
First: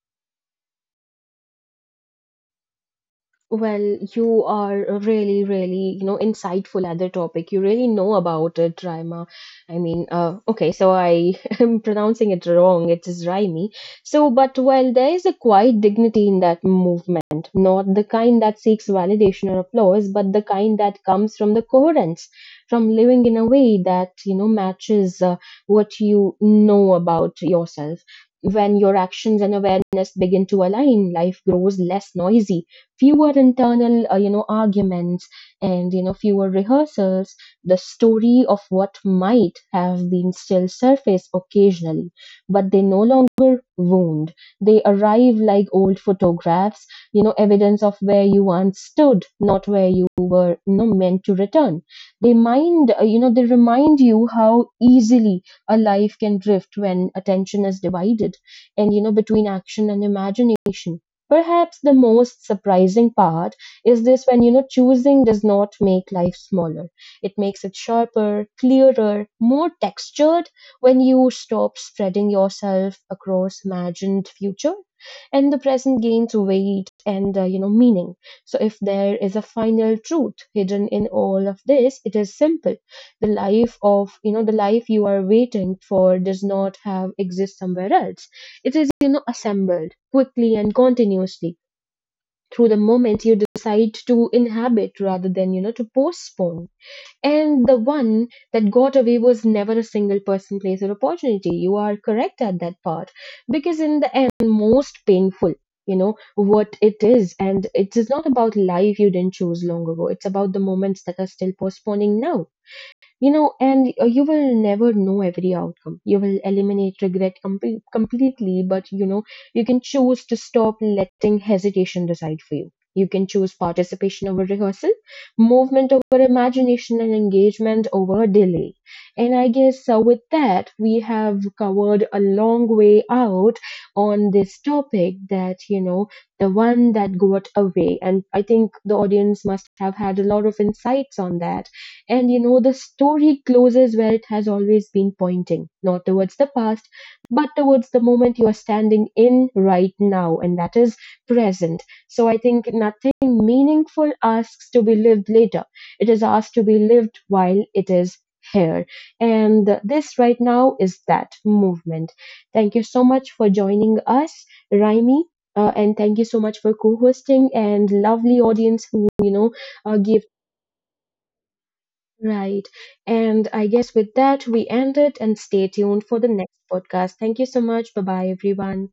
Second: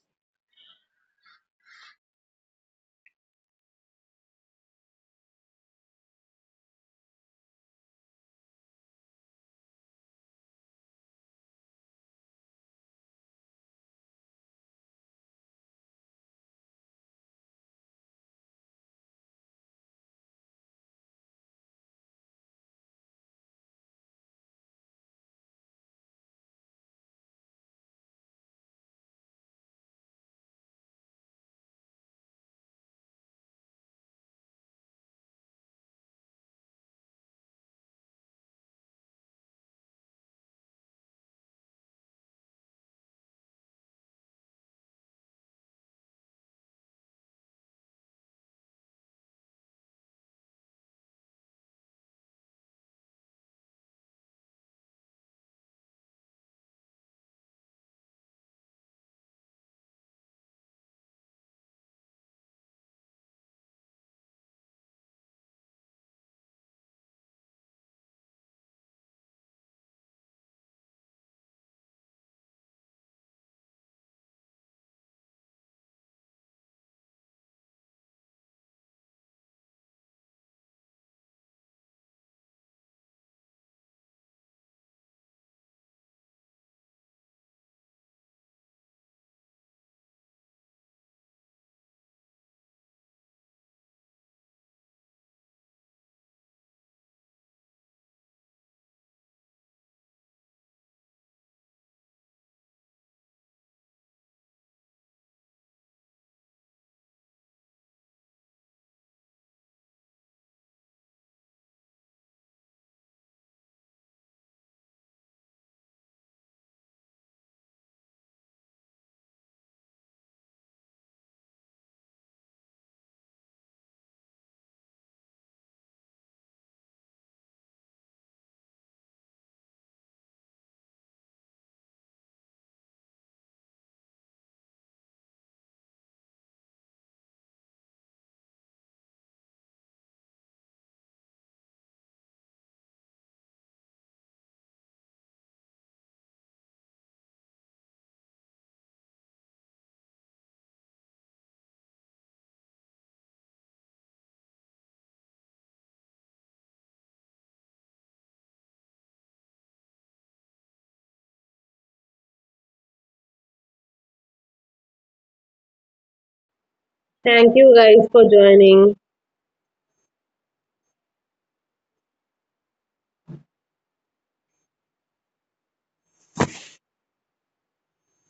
A: Well, you are really, really, insightful at the topic. You really know about it, Raima. I mean, okay, so I am pronouncing it wrong. It is Raimi. So, but while there is a quiet dignity in that movement, not the kind that seeks validation or applause, but the kind that comes from the coherence, from living in a way that, matches what you know about yourself. When your actions and awareness begin to align, life grows less noisy, fewer internal arguments and fewer rehearsals. The story of what might have been still surface occasionally, but they no longer wound. They arrive like old photographs, evidence of where you once stood, not where you were meant to return. They remind you how easily a life can drift when attention is divided and between action and imagination. Perhaps the most surprising part is this: when choosing does not make life smaller. It makes it sharper, clearer, more textured when you stop spreading yourself across imagined future and the present gains weight and meaning. So if there is a final truth hidden in all of this, it is simple. The life you are waiting for does not have exist somewhere else. It is assembled quickly and continuously through the moment you decide to inhabit rather than to postpone. And the one that got away was never a single person, place, or opportunity. You are correct at that part, because in the end most painful, what it is, and it is not about life you didn't choose long ago. It's about the moments that are still postponing now, and you will never know every outcome. You will eliminate regret completely, but you can choose to stop letting hesitation decide for you. You can choose participation over rehearsal, movement over imagination, and engagement over delay. And I guess with that we have covered a long way out on this topic, that the one that got away, and I think the audience must have had a lot of insights on that. And the story closes where it has always been pointing, not towards the past, but towards the moment you are standing in right now, and that is present. So I think nothing meaningful asks to be lived later. It is asked to be lived while it is here. And this right now is that movement. Thank you so much for joining us, Raimi. And thank you so much for co-hosting, and
B: Thank you
A: lovely
B: guys
A: audience
B: for
A: who
B: joining.
A: gave. Right. And I guess with that, we end it and stay tuned for the next podcast. Thank you so much. Bye bye, everyone.